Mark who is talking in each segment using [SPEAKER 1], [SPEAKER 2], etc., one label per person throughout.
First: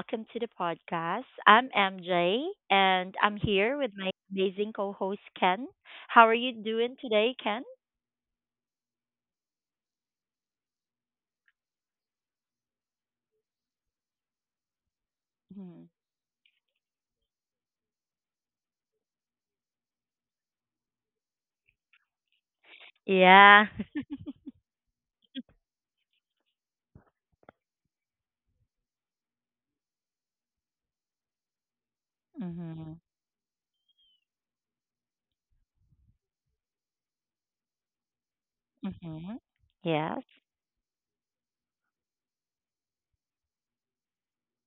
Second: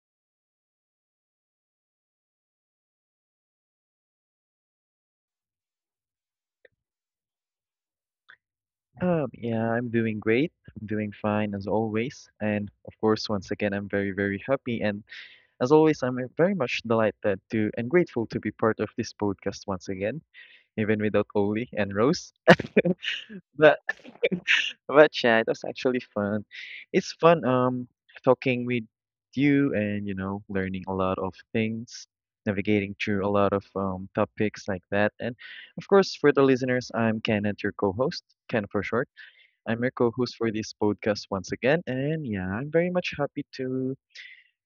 [SPEAKER 1] welcome to the podcast. I'm MJ, and I'm here with my amazing co host, Ken. How are you doing today, Ken?
[SPEAKER 2] Yeah, I'm doing great. I'm doing fine as always. And of course, once again, I'm very, very happy. And as
[SPEAKER 1] Mhm.
[SPEAKER 2] always, I'm very much delighted to and grateful to be part of this podcast once again, even without Oli and Rose.
[SPEAKER 1] Yeah.
[SPEAKER 2] But but yeah, it was actually fun. It's fun talking with you and learning a lot of things,
[SPEAKER 1] Hmm.
[SPEAKER 2] navigating through a lot of topics like that. And of course, for the listeners, I'm Kenneth, your co-host, Ken for short.
[SPEAKER 1] Hmm.
[SPEAKER 2] I'm your co
[SPEAKER 1] Yes.
[SPEAKER 2] host for this podcast once again. And yeah, I'm very much happy to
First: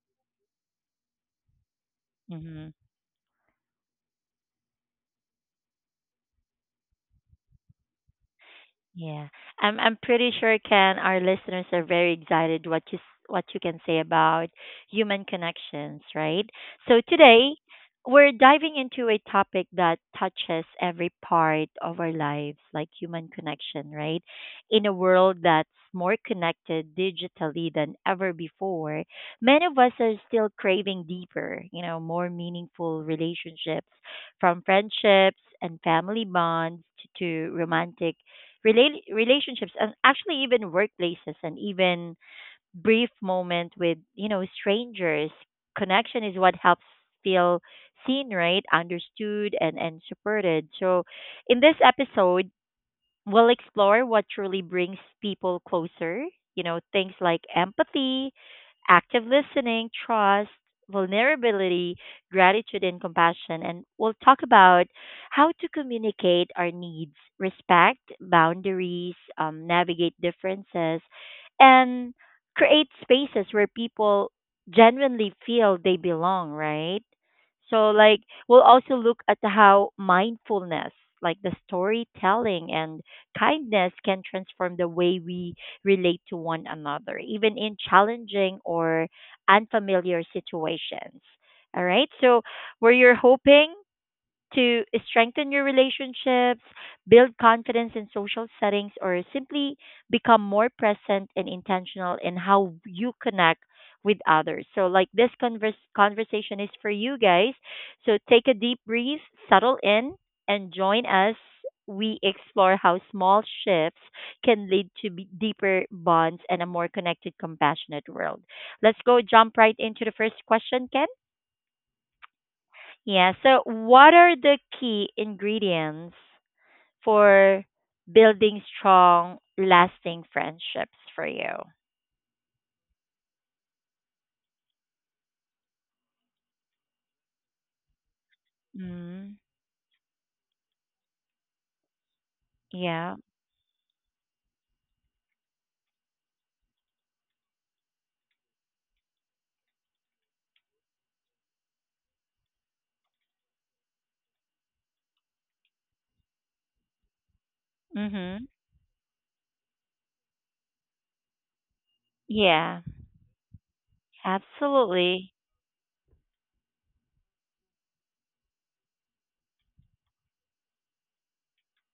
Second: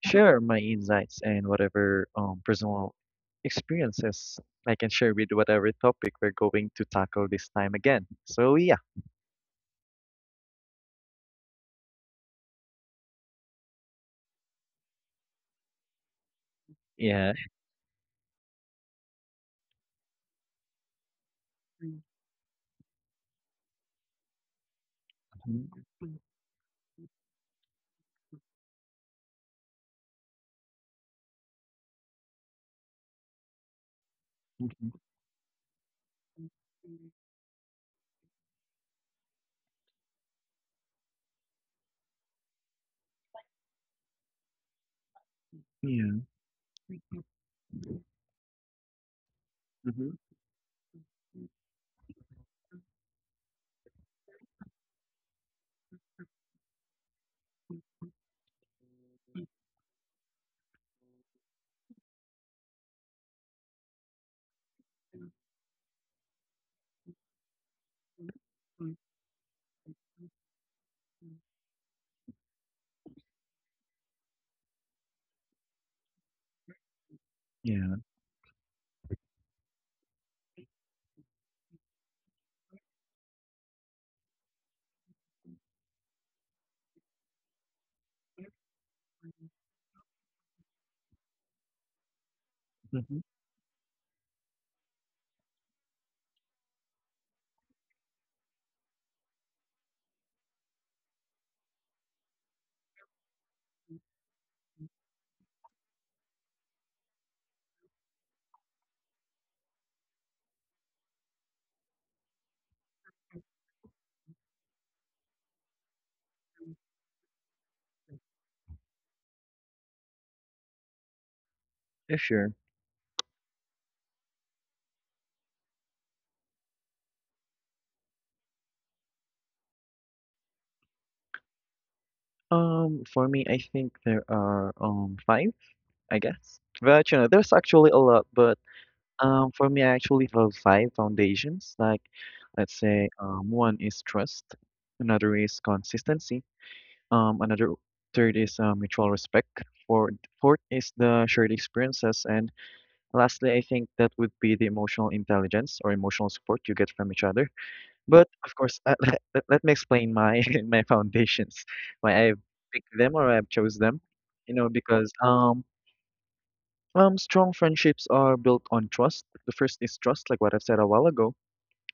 [SPEAKER 2] share my insights and whatever
[SPEAKER 1] Hmm.
[SPEAKER 2] personal experiences I can share with whatever topic we're going to tackle this time again. So yeah.
[SPEAKER 1] Yeah, I'm pretty sure, Ken, our listeners are very excited what you can say about human connections, right? So
[SPEAKER 2] Yeah.
[SPEAKER 1] today we're diving into a topic that touches every part of our lives, like human connection, right? In a world
[SPEAKER 2] Mhm,
[SPEAKER 1] that's more connected digitally than ever before, many of us are still craving deeper, more meaningful relationships, from
[SPEAKER 2] mhm,
[SPEAKER 1] friendships and family bonds to romantic relationships, and actually even workplaces, and even brief moment with strangers.
[SPEAKER 2] Yeah.
[SPEAKER 1] Connection is what helps feel seen, right, understood, and
[SPEAKER 2] hmm
[SPEAKER 1] supported. So in this episode, we'll explore what truly brings people closer, things like empathy, active listening, trust, vulnerability, gratitude, and compassion. And we'll talk about how to communicate our needs, respect boundaries, navigate differences, and create spaces where people genuinely feel they belong, right? So,
[SPEAKER 2] Yeah.
[SPEAKER 1] like, we'll also look at how mindfulness, like the storytelling and kindness, can transform the way we relate to one another, even in challenging or unfamiliar situations. All right. So, were you
[SPEAKER 2] hmm
[SPEAKER 1] hoping to strengthen your relationships, build confidence in social settings, or simply become more present and intentional in how you connect with others? So, like, this conversation is for you guys. So, take a deep breath, settle in, and join us. We explore how small shifts can lead to be deeper bonds and a more connected, compassionate world. Let's go jump right into the first question, Ken.
[SPEAKER 2] Yeah, sure.
[SPEAKER 1] Yeah. So, what are the key ingredients for building strong, lasting friendships for you?
[SPEAKER 2] For me, I think there are five, I guess. But you know, there's actually a lot, but
[SPEAKER 1] Mm.
[SPEAKER 2] For me, I actually have five foundations. Like, let's say,
[SPEAKER 1] Yeah.
[SPEAKER 2] one is trust, another is consistency, another third is mutual respect, fourth, fourth is the shared experiences, and lastly, I think that would be the emotional intelligence or emotional support you get from each other. But
[SPEAKER 1] Mhm.
[SPEAKER 2] of course, let me explain my my foundations, why I
[SPEAKER 1] Yeah.
[SPEAKER 2] picked them or I've chose them. You know, because
[SPEAKER 1] Absolutely.
[SPEAKER 2] strong friendships are built on trust. The first is trust, like what I've said a while ago.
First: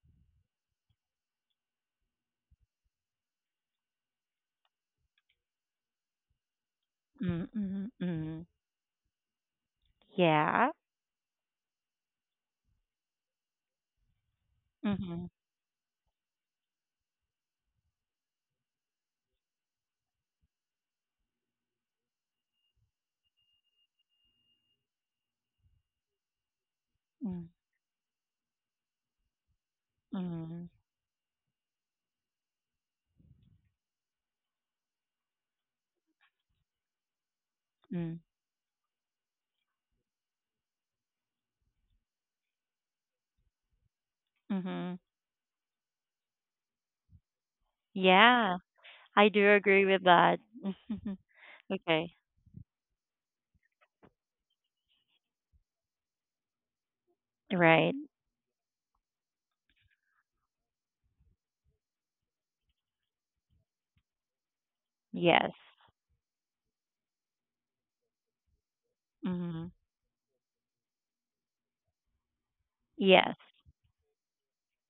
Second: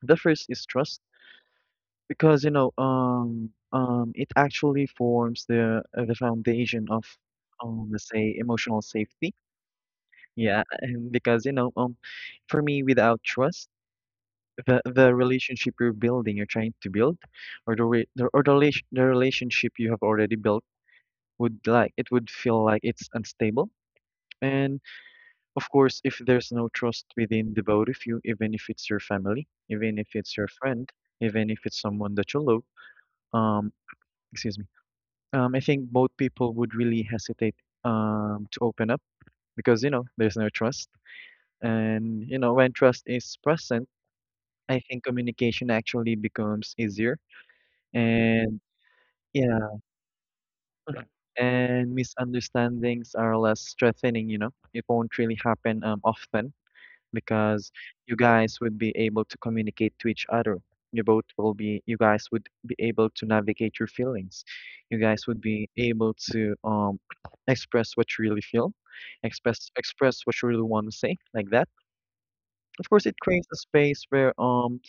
[SPEAKER 2] The first is trust because you know, it actually forms the foundation of,
[SPEAKER 1] Mm, mm,
[SPEAKER 2] let's say,
[SPEAKER 1] mm.
[SPEAKER 2] emotional safety. Yeah,
[SPEAKER 1] Yeah.
[SPEAKER 2] and because you know, for me, without trust, the
[SPEAKER 1] Mhm.
[SPEAKER 2] relationship you're building, you're trying to build, or the re the or the, rela- the relationship you have already built would like it would feel like it's unstable. And of course, if there's no trust
[SPEAKER 1] Mm,
[SPEAKER 2] within the both of you, even if it's your family, even if it's your
[SPEAKER 1] mm,
[SPEAKER 2] friend, even if it's someone that you love, um, excuse me, I think both people would really hesitate
[SPEAKER 1] mm.
[SPEAKER 2] to open up because, you know, there's no trust. And, you know, when trust is present, I
[SPEAKER 1] Mhm.
[SPEAKER 2] think communication actually becomes easier.
[SPEAKER 1] Yeah.
[SPEAKER 2] And
[SPEAKER 1] I do
[SPEAKER 2] yeah,
[SPEAKER 1] agree with that.
[SPEAKER 2] and
[SPEAKER 1] Okay.
[SPEAKER 2] misunderstandings are less threatening, you know, it won't really happen often, because
[SPEAKER 1] Right.
[SPEAKER 2] you guys would be able to communicate to each other. You guys would be able to navigate your feelings. You guys would
[SPEAKER 1] Yes.
[SPEAKER 2] be able to express what you really feel,
[SPEAKER 1] Mhm.
[SPEAKER 2] express what you really want to say, like that. Of course, it
[SPEAKER 1] Yes.
[SPEAKER 2] creates a space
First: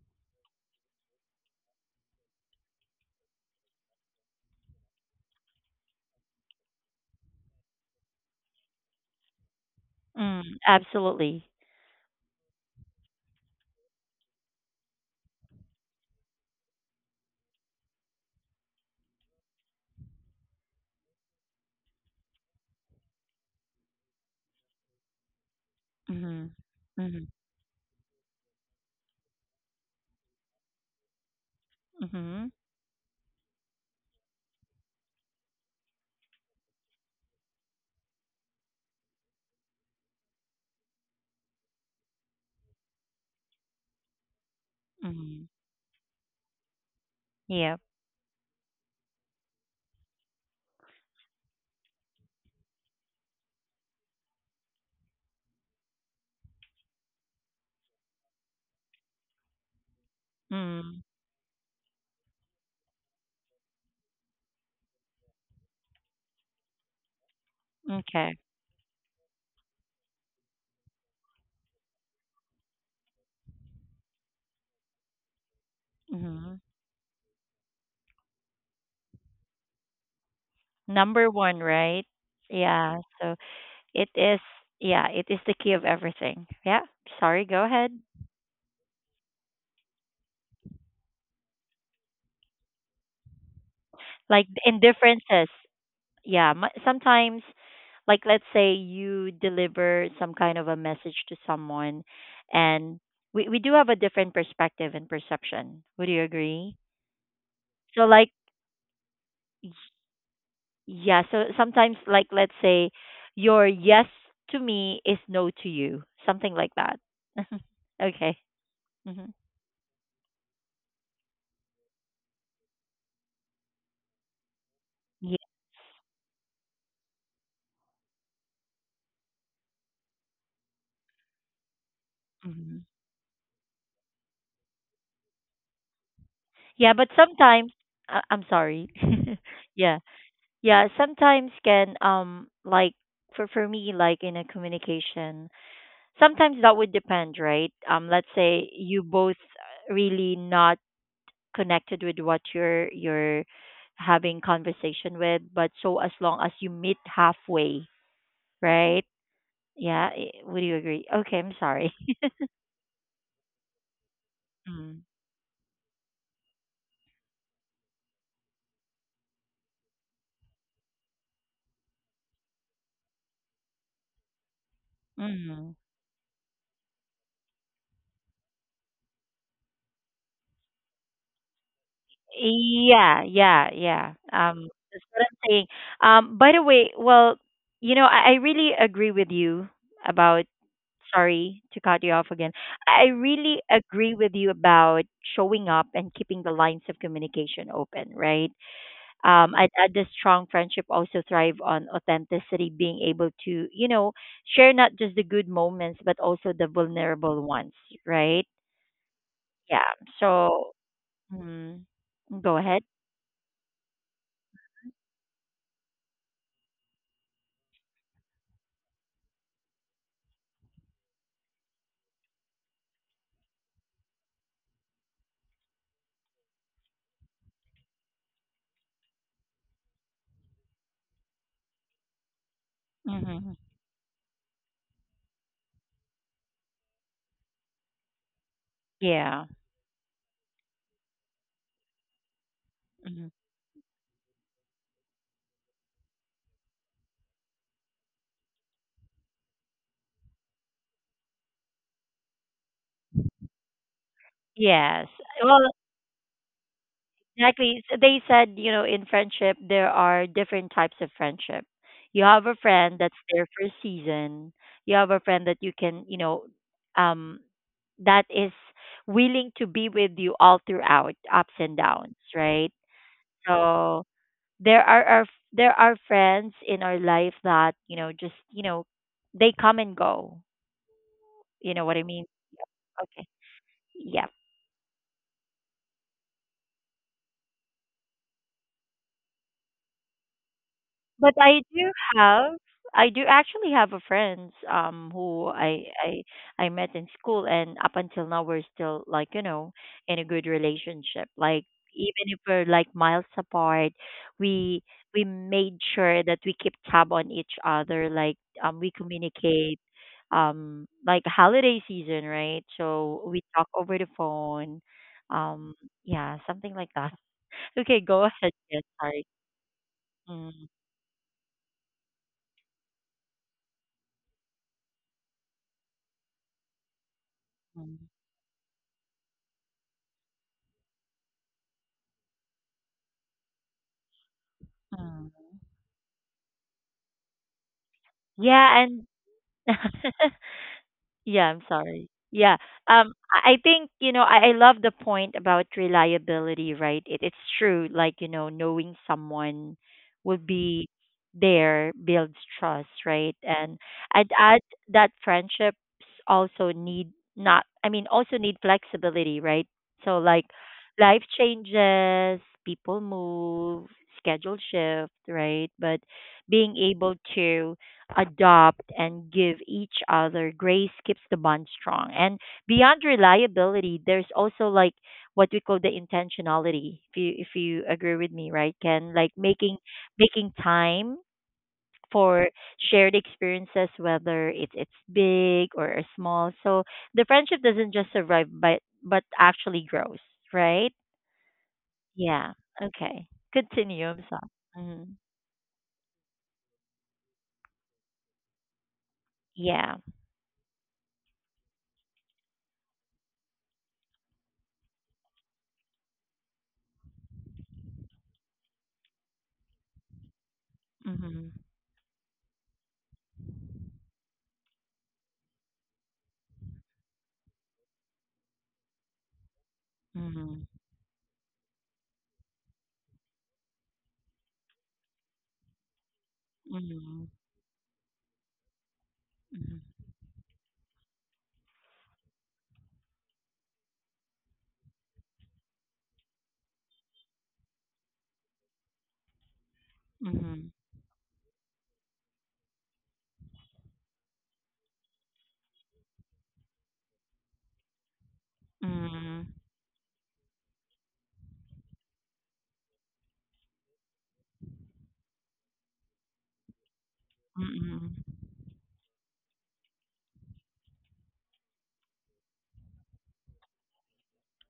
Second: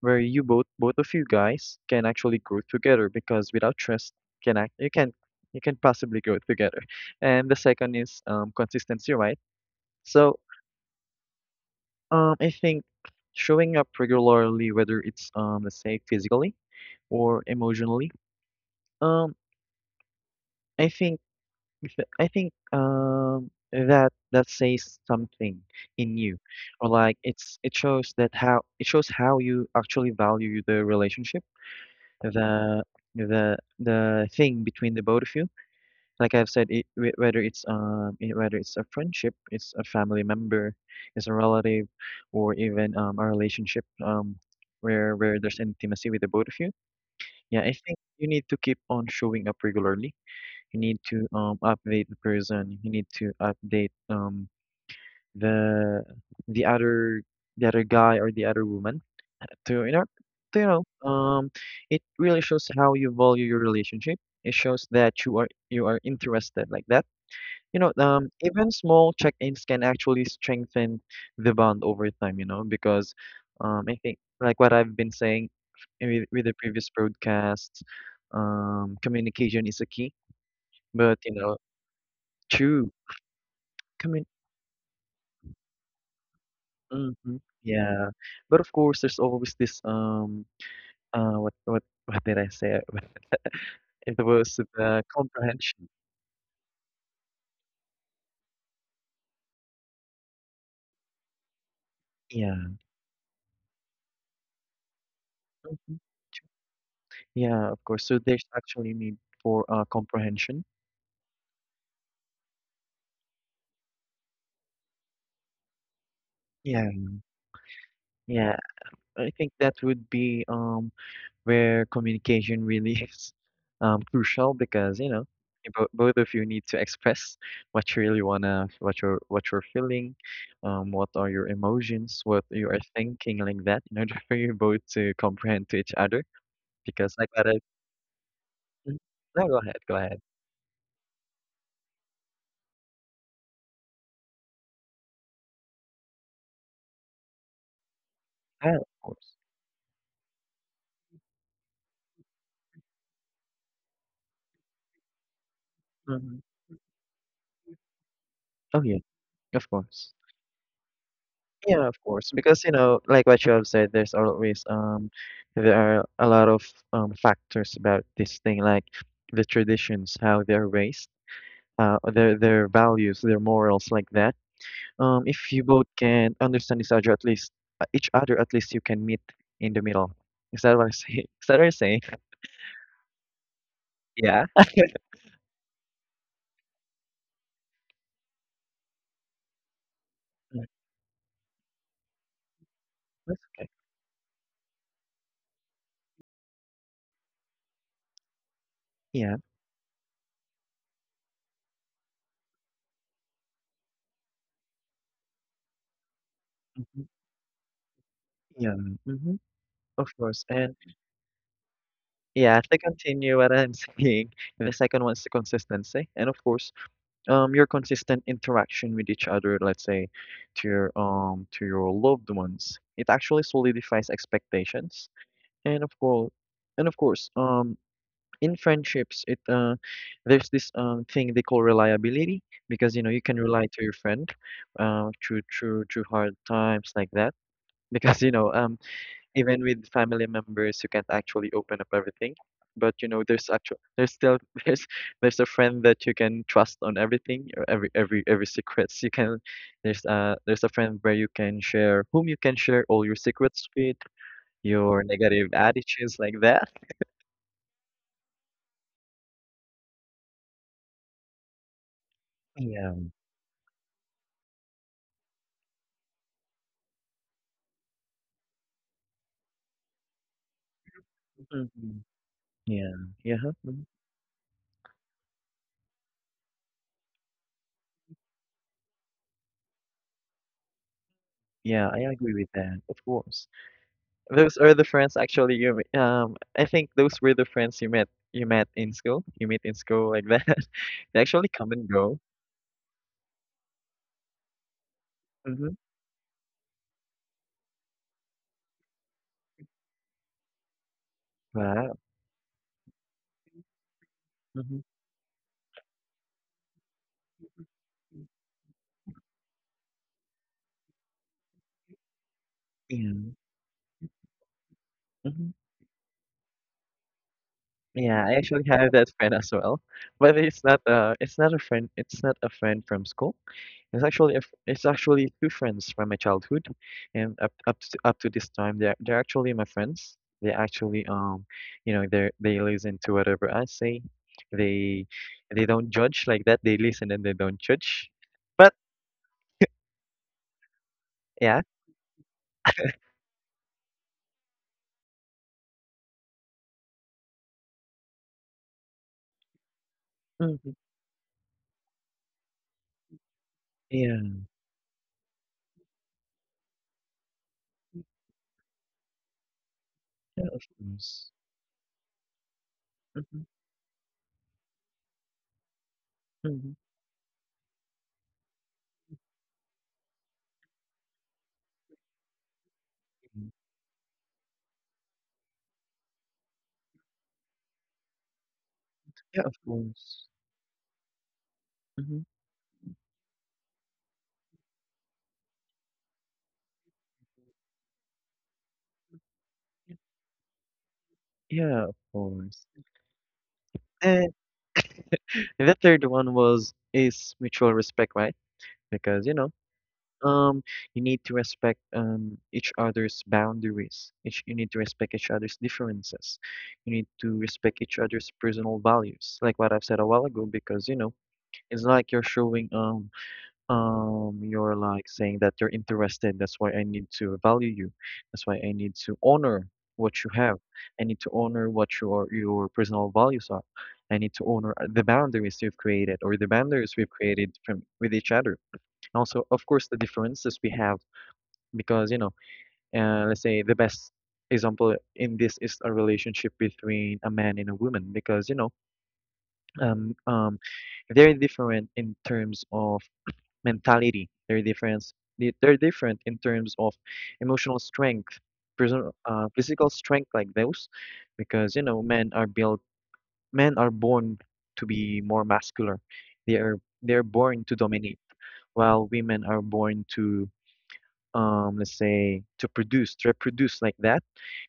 [SPEAKER 2] where you both both of you guys can actually grow together because without trust, can act you can possibly grow together. And the second is consistency, right? So
[SPEAKER 1] Mm, absolutely.
[SPEAKER 2] I think showing up regularly, whether it's let's say physically or emotionally, um, I think I think that that says something in you,
[SPEAKER 1] Mhm.
[SPEAKER 2] or like
[SPEAKER 1] Mhm.
[SPEAKER 2] it shows that how it shows how you actually value the relationship,
[SPEAKER 1] Mhm.
[SPEAKER 2] the the thing between the both of you. Like I've said, it, whether it's whether it's a friendship, it's a family member, it's a relative, or even a relationship where
[SPEAKER 1] Mhm.
[SPEAKER 2] there's intimacy with the both of you. Yeah, I
[SPEAKER 1] Yep.
[SPEAKER 2] think you need to keep on showing up regularly. You need to update the person. You need to update the the other the other guy or the other woman to to, you know
[SPEAKER 1] Mm.
[SPEAKER 2] um it really shows how you value your relationship. It shows that you are interested like that, you know,
[SPEAKER 1] Okay.
[SPEAKER 2] even small check-ins can actually strengthen the bond over time, you know, because I think like what I've been saying with the
[SPEAKER 1] Mhm.
[SPEAKER 2] previous broadcasts, communication is a key, but
[SPEAKER 1] Number
[SPEAKER 2] you know,
[SPEAKER 1] one, right?
[SPEAKER 2] true
[SPEAKER 1] Yeah. So it
[SPEAKER 2] commun
[SPEAKER 1] is. Yeah, it is the key of everything. Yeah.
[SPEAKER 2] hmm
[SPEAKER 1] Sorry. Go ahead.
[SPEAKER 2] yeah. But of course, there's always this what did I say? It
[SPEAKER 1] Like
[SPEAKER 2] was the
[SPEAKER 1] indifferences.
[SPEAKER 2] comprehension.
[SPEAKER 1] Yeah. Sometimes, like let's say you deliver some kind of a message to someone,
[SPEAKER 2] Yeah.
[SPEAKER 1] and we do have a different perspective and perception.
[SPEAKER 2] Mhm.
[SPEAKER 1] Would you agree?
[SPEAKER 2] Yeah, of course.
[SPEAKER 1] So
[SPEAKER 2] So
[SPEAKER 1] like
[SPEAKER 2] there's actually need for comprehension.
[SPEAKER 1] yeah, so sometimes like let's say your yes to me is no to you, something like
[SPEAKER 2] Yeah.
[SPEAKER 1] that. Okay.
[SPEAKER 2] Yeah.
[SPEAKER 1] Hmm.
[SPEAKER 2] I think that would be where communication really is crucial because you know
[SPEAKER 1] Yeah.
[SPEAKER 2] you bo both of you need to express what you really wanna what you're feeling, what are your emotions, what you are
[SPEAKER 1] Hmm.
[SPEAKER 2] thinking like that in order for you both to comprehend to each other
[SPEAKER 1] Yeah, but
[SPEAKER 2] because like that to
[SPEAKER 1] sometimes I'm sorry.
[SPEAKER 2] Mhm. No, go ahead, go
[SPEAKER 1] Yeah.
[SPEAKER 2] ahead.
[SPEAKER 1] Yeah, sometimes can, like, for me, like in a communication, sometimes that would depend, right? Let's say
[SPEAKER 2] Yeah, of
[SPEAKER 1] you
[SPEAKER 2] course.
[SPEAKER 1] both really not connected with what you're having conversation with, but so as long
[SPEAKER 2] Hmm.
[SPEAKER 1] as you meet halfway,
[SPEAKER 2] Oh yeah,
[SPEAKER 1] right?
[SPEAKER 2] of
[SPEAKER 1] Yeah.
[SPEAKER 2] course.
[SPEAKER 1] Would you agree? Okay, I'm
[SPEAKER 2] Yeah,
[SPEAKER 1] sorry.
[SPEAKER 2] of course, because, you know, like what you have said, there's always
[SPEAKER 1] Mm.
[SPEAKER 2] there are a lot of factors about this thing, like the traditions, how they're raised, their values, their morals, like that. If you
[SPEAKER 1] Mm.
[SPEAKER 2] both can understand each other, at least at least you can meet in the middle. Is that what I say? Is that what I say?
[SPEAKER 1] Yeah, yeah, yeah.
[SPEAKER 2] Yeah.
[SPEAKER 1] That's what I'm saying. By the way, well, I really agree with you about,
[SPEAKER 2] Mm,
[SPEAKER 1] sorry to cut you off again. I
[SPEAKER 2] that's
[SPEAKER 1] really
[SPEAKER 2] okay.
[SPEAKER 1] agree with you about showing up and keeping the lines of communication open, right?
[SPEAKER 2] Yeah,
[SPEAKER 1] I'd add the strong friendship also thrive on authenticity, being able to, share not just the good moments, but also the
[SPEAKER 2] hmm,
[SPEAKER 1] vulnerable ones, right?
[SPEAKER 2] yeah, hmm,
[SPEAKER 1] Yeah.
[SPEAKER 2] of course,
[SPEAKER 1] So,
[SPEAKER 2] and
[SPEAKER 1] mm, go
[SPEAKER 2] yeah, to
[SPEAKER 1] ahead.
[SPEAKER 2] continue what I'm saying, the second one is the consistency, and of course, your consistent interaction with each other, let's say, to your loved ones, it actually solidifies expectations. And of course, and of course, in friendships, it there's this thing they call reliability because you know you can
[SPEAKER 1] Hmm.
[SPEAKER 2] rely to your friend, through hard times like that. Because you know
[SPEAKER 1] Yeah.
[SPEAKER 2] even with family members you can't actually open up everything but you know
[SPEAKER 1] Hmm.
[SPEAKER 2] there's still there's there's a friend that you can trust on everything or every secrets you can there's a friend where you can share whom you can share all your secrets with, your
[SPEAKER 1] Yes.
[SPEAKER 2] negative
[SPEAKER 1] Well,
[SPEAKER 2] attitudes like that.
[SPEAKER 1] exactly. So they said, in friendship, there are different types of friendship. You have a
[SPEAKER 2] Yeah.
[SPEAKER 1] friend that's there for a season. You have a friend that you can, um, that is willing to be with you all throughout ups and
[SPEAKER 2] Mhm.
[SPEAKER 1] downs, right?
[SPEAKER 2] Yeah, yeah, mhm.
[SPEAKER 1] So there are our, there are friends in our life that, just, they come and go. You know
[SPEAKER 2] Yeah,
[SPEAKER 1] what
[SPEAKER 2] I
[SPEAKER 1] I mean?
[SPEAKER 2] agree with that, of
[SPEAKER 1] Okay.
[SPEAKER 2] course.
[SPEAKER 1] Yeah.
[SPEAKER 2] Those are the friends actually I think those were the friends you met in school. You meet in school like that. They
[SPEAKER 1] But
[SPEAKER 2] actually come and go.
[SPEAKER 1] I do actually have a friends who
[SPEAKER 2] Mm-hmm.
[SPEAKER 1] I met in school, and up until now we're still like, in a good relationship. Like
[SPEAKER 2] Wow.
[SPEAKER 1] even if we're like miles apart,
[SPEAKER 2] Mm-hmm.
[SPEAKER 1] we we made sure that we keep tab on each other, like we communicate, like holiday season, right? So
[SPEAKER 2] Yeah.
[SPEAKER 1] we talk over the phone.
[SPEAKER 2] Hmm.
[SPEAKER 1] Um yeah, something like that. Okay, go
[SPEAKER 2] Yeah, I
[SPEAKER 1] ahead.
[SPEAKER 2] actually
[SPEAKER 1] Yes,
[SPEAKER 2] have that
[SPEAKER 1] sorry.
[SPEAKER 2] friend as well. But it's
[SPEAKER 1] Mm,
[SPEAKER 2] not it's not a friend from school. It's actually a f it's actually two friends from my childhood, and
[SPEAKER 1] mm,
[SPEAKER 2] up to this time, they're actually my friends. They actually you know, they listen to whatever I say. They
[SPEAKER 1] mm.
[SPEAKER 2] they don't judge like that. They listen and they don't judge. But
[SPEAKER 1] Yeah, and yeah, I'm
[SPEAKER 2] yeah,
[SPEAKER 1] sorry. Yeah. I think, I love the point about reliability, right? It's true, like, knowing someone will
[SPEAKER 2] hmm,
[SPEAKER 1] be there builds trust, right? And I'd
[SPEAKER 2] yeah,
[SPEAKER 1] add that friendships also need not I mean, also need flexibility, right? So like
[SPEAKER 2] yeah, of
[SPEAKER 1] life
[SPEAKER 2] course.
[SPEAKER 1] changes, people
[SPEAKER 2] Hmm.
[SPEAKER 1] move, schedule shift, right? But
[SPEAKER 2] Hmm.
[SPEAKER 1] being able to adopt and give each other grace keeps the bond strong. And beyond reliability, there's also like what we call the intentionality. If you agree with me, right, Ken? Like
[SPEAKER 2] Yeah, of
[SPEAKER 1] making
[SPEAKER 2] course.
[SPEAKER 1] making time
[SPEAKER 2] Hmm.
[SPEAKER 1] for shared experiences, whether it's big or a small. So the friendship doesn't just survive, but actually grows, right?
[SPEAKER 2] Yeah, of
[SPEAKER 1] Yeah.
[SPEAKER 2] course.
[SPEAKER 1] Okay. Continue. I'm
[SPEAKER 2] And
[SPEAKER 1] sorry. Mhm.
[SPEAKER 2] the third one was is mutual respect, right? Because you know,
[SPEAKER 1] Yeah.
[SPEAKER 2] um you need to respect each other's boundaries, each you need to respect each other's differences, you need to respect each other's personal values like what I've said a while ago, because you know
[SPEAKER 1] Mm-hmm.
[SPEAKER 2] it's like you're showing you're like saying that you're interested. That's why I need to value you, that's why I need to honor what you have,
[SPEAKER 1] Mm-hmm.
[SPEAKER 2] I need to honor what your personal values are, I need to honor the boundaries you've created or the boundaries we've
[SPEAKER 1] Mm-hmm.
[SPEAKER 2] created from with each other, and also of
[SPEAKER 1] Mm-hmm.
[SPEAKER 2] course the differences we have. Because you know, let's say the best example in this is a relationship between a man and a woman, because you know um, um,
[SPEAKER 1] Mhm.
[SPEAKER 2] they're different in terms of mentality, they're different in terms of emotional strength,
[SPEAKER 1] Mm.
[SPEAKER 2] physical strength, like those, because you know men are born to be more muscular, they are they're born to
[SPEAKER 1] Mm.
[SPEAKER 2] dominate, while women are born to let's say to produce to reproduce like that.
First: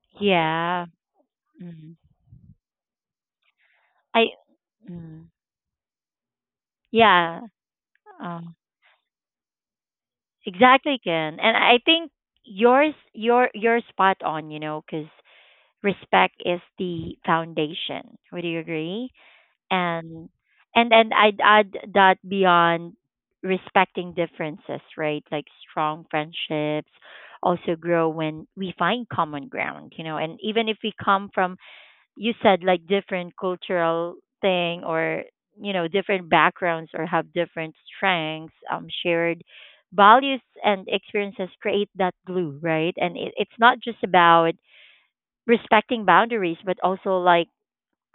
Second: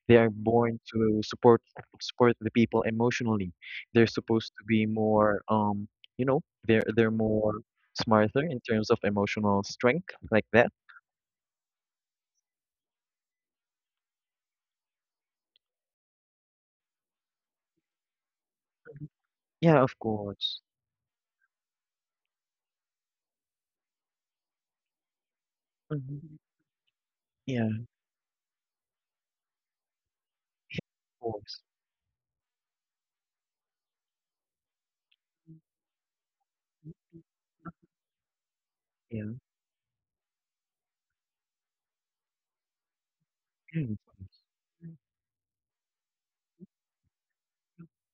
[SPEAKER 2] They are born
[SPEAKER 1] Yeah.
[SPEAKER 2] to
[SPEAKER 1] Mm.
[SPEAKER 2] support the people emotionally. They're
[SPEAKER 1] I.
[SPEAKER 2] supposed to be
[SPEAKER 1] Mm.
[SPEAKER 2] more, you know, they're
[SPEAKER 1] Yeah.
[SPEAKER 2] more smarter
[SPEAKER 1] Um.
[SPEAKER 2] in terms of emotional strength, like that.
[SPEAKER 1] Exactly, Ken. And I think you're spot on. You know, because respect is the foundation. Would you agree?
[SPEAKER 2] Yeah, of
[SPEAKER 1] And
[SPEAKER 2] course.
[SPEAKER 1] and I'd add that beyond respecting differences, right? Like strong
[SPEAKER 2] Hmm.
[SPEAKER 1] friendships
[SPEAKER 2] Yeah,
[SPEAKER 1] also
[SPEAKER 2] of
[SPEAKER 1] grow when we find common ground. You know, and even if we come from,
[SPEAKER 2] course.
[SPEAKER 1] you said, like different cultural thing, or different backgrounds, or have different strengths,
[SPEAKER 2] Yeah.
[SPEAKER 1] shared values and experiences create that glue, right? And it's not
[SPEAKER 2] Yeah,
[SPEAKER 1] just
[SPEAKER 2] of course.
[SPEAKER 1] about respecting boundaries, but also like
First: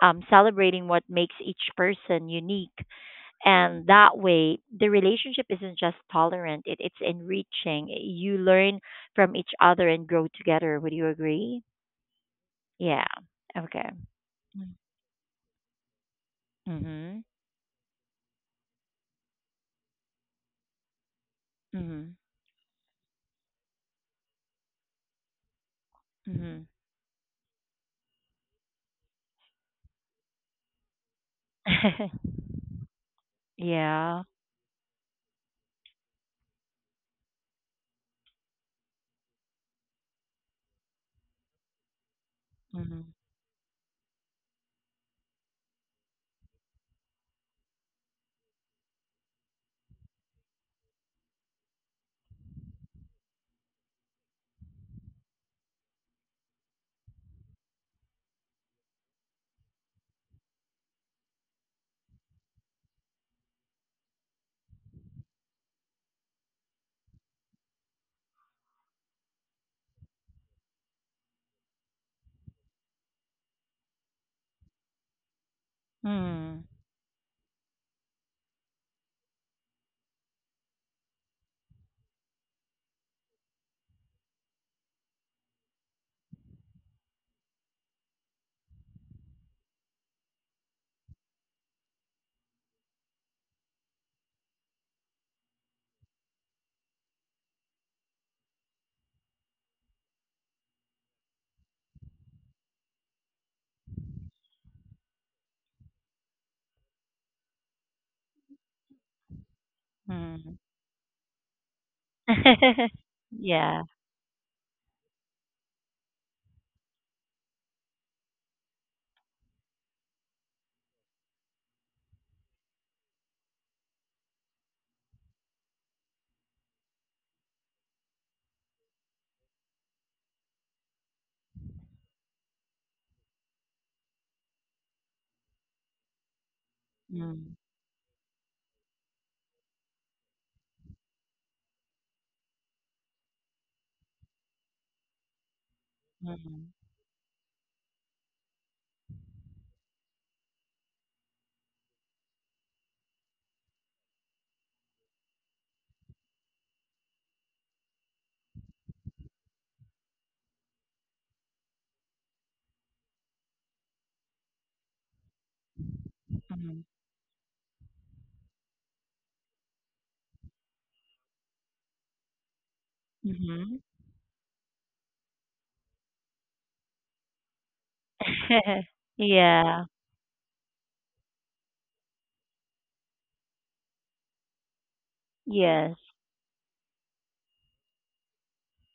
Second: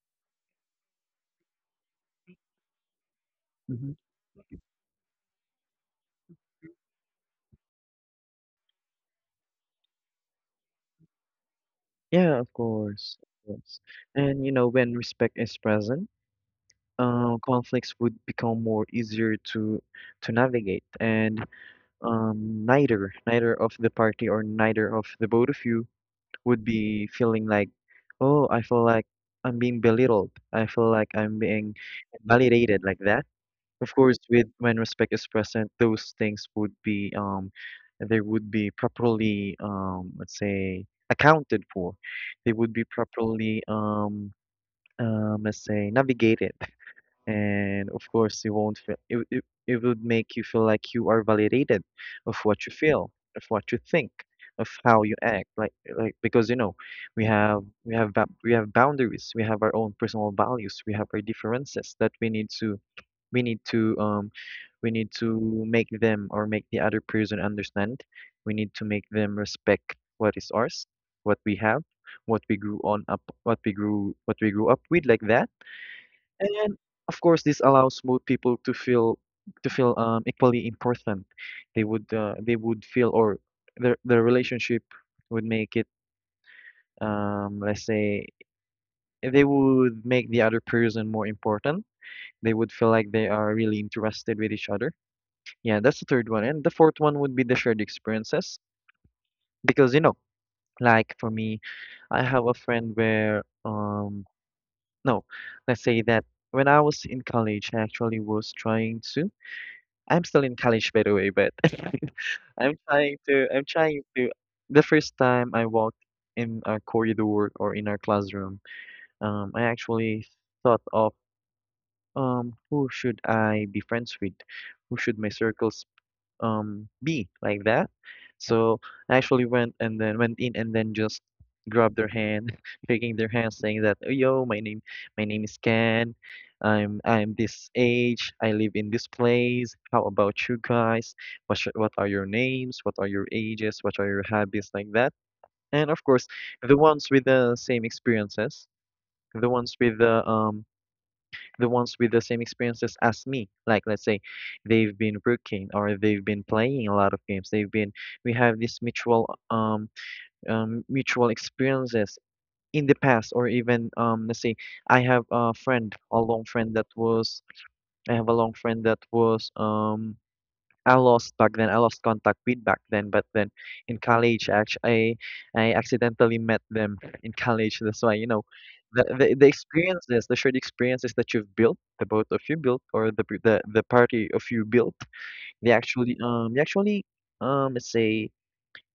[SPEAKER 1] celebrating what makes each person unique. And
[SPEAKER 2] Mhm.
[SPEAKER 1] that way the relationship isn't just tolerant, it's enriching. You learn from each other and grow together. Would you agree?
[SPEAKER 2] Yeah, of
[SPEAKER 1] Yeah.
[SPEAKER 2] course. Of course.
[SPEAKER 1] Okay.
[SPEAKER 2] And you know, when respect is present,
[SPEAKER 1] Mm-hmm.
[SPEAKER 2] conflicts would become more easier to navigate, and
[SPEAKER 1] Mm-hmm.
[SPEAKER 2] neither of the party or neither of the both of you would
[SPEAKER 1] Mhm.
[SPEAKER 2] be feeling like, oh, I feel like I'm being belittled. I feel like I'm being invalidated like that. Of course,
[SPEAKER 1] Yeah.
[SPEAKER 2] with when respect is present, those things would be they would be properly let's say accounted for. They would be
[SPEAKER 1] Mhm.
[SPEAKER 2] properly um let's say navigated, and of course you won't feel it would make you feel like you are validated, of what you feel, of what you think, of how you act like because you know, we have boundaries, we have our own personal values, we have our differences that we need to, we need to um we need to make them, or make the other person understand. We need to make them respect what is ours, what we have, what we grew up with, like that.
[SPEAKER 1] Hmm.
[SPEAKER 2] And of course, this allows both people to feel, to feel equally important. They would feel, or their relationship would make it, let's say, they would make the other person more important. They would feel like they are really interested with each other. Yeah, that's the third one. And the fourth one would be the shared experiences, because you know, like for me, I have a friend where no, let's say that when I was in college, I actually was trying to. I'm still in
[SPEAKER 1] Hmm.
[SPEAKER 2] college, by the way, but I'm
[SPEAKER 1] Yeah.
[SPEAKER 2] trying to, the first time I walked in our corridor, or in our classroom, I actually thought of, who should I be friends with? Who should my circles be, like that. So I actually went and then went in and then just grabbed their hand, shaking their hand, saying that, "Oh, yo, my name is Ken. I'm
[SPEAKER 1] Mm.
[SPEAKER 2] this age. I live in this place. How about you guys? What are your names? What are your ages? What are your habits, like that?" And of course,
[SPEAKER 1] Mhm.
[SPEAKER 2] the ones with the same experiences, the ones with the um the ones with the same experiences as me. Like, let's say they've been working, or they've been playing a lot of games. They've been We have this mutual mutual experiences in the past, or even let's say, I have a friend, a long friend
[SPEAKER 1] Mhm.
[SPEAKER 2] that was, I have a long friend that was I lost back then. I lost contact with back then. But then
[SPEAKER 1] Mhm.
[SPEAKER 2] in college, actually, I accidentally met them in college. That's why, you know, the
[SPEAKER 1] Yeah.
[SPEAKER 2] experiences, the shared experiences that you've built, the both of you built, or the party of you built,
[SPEAKER 1] Yes.
[SPEAKER 2] they actually let's say,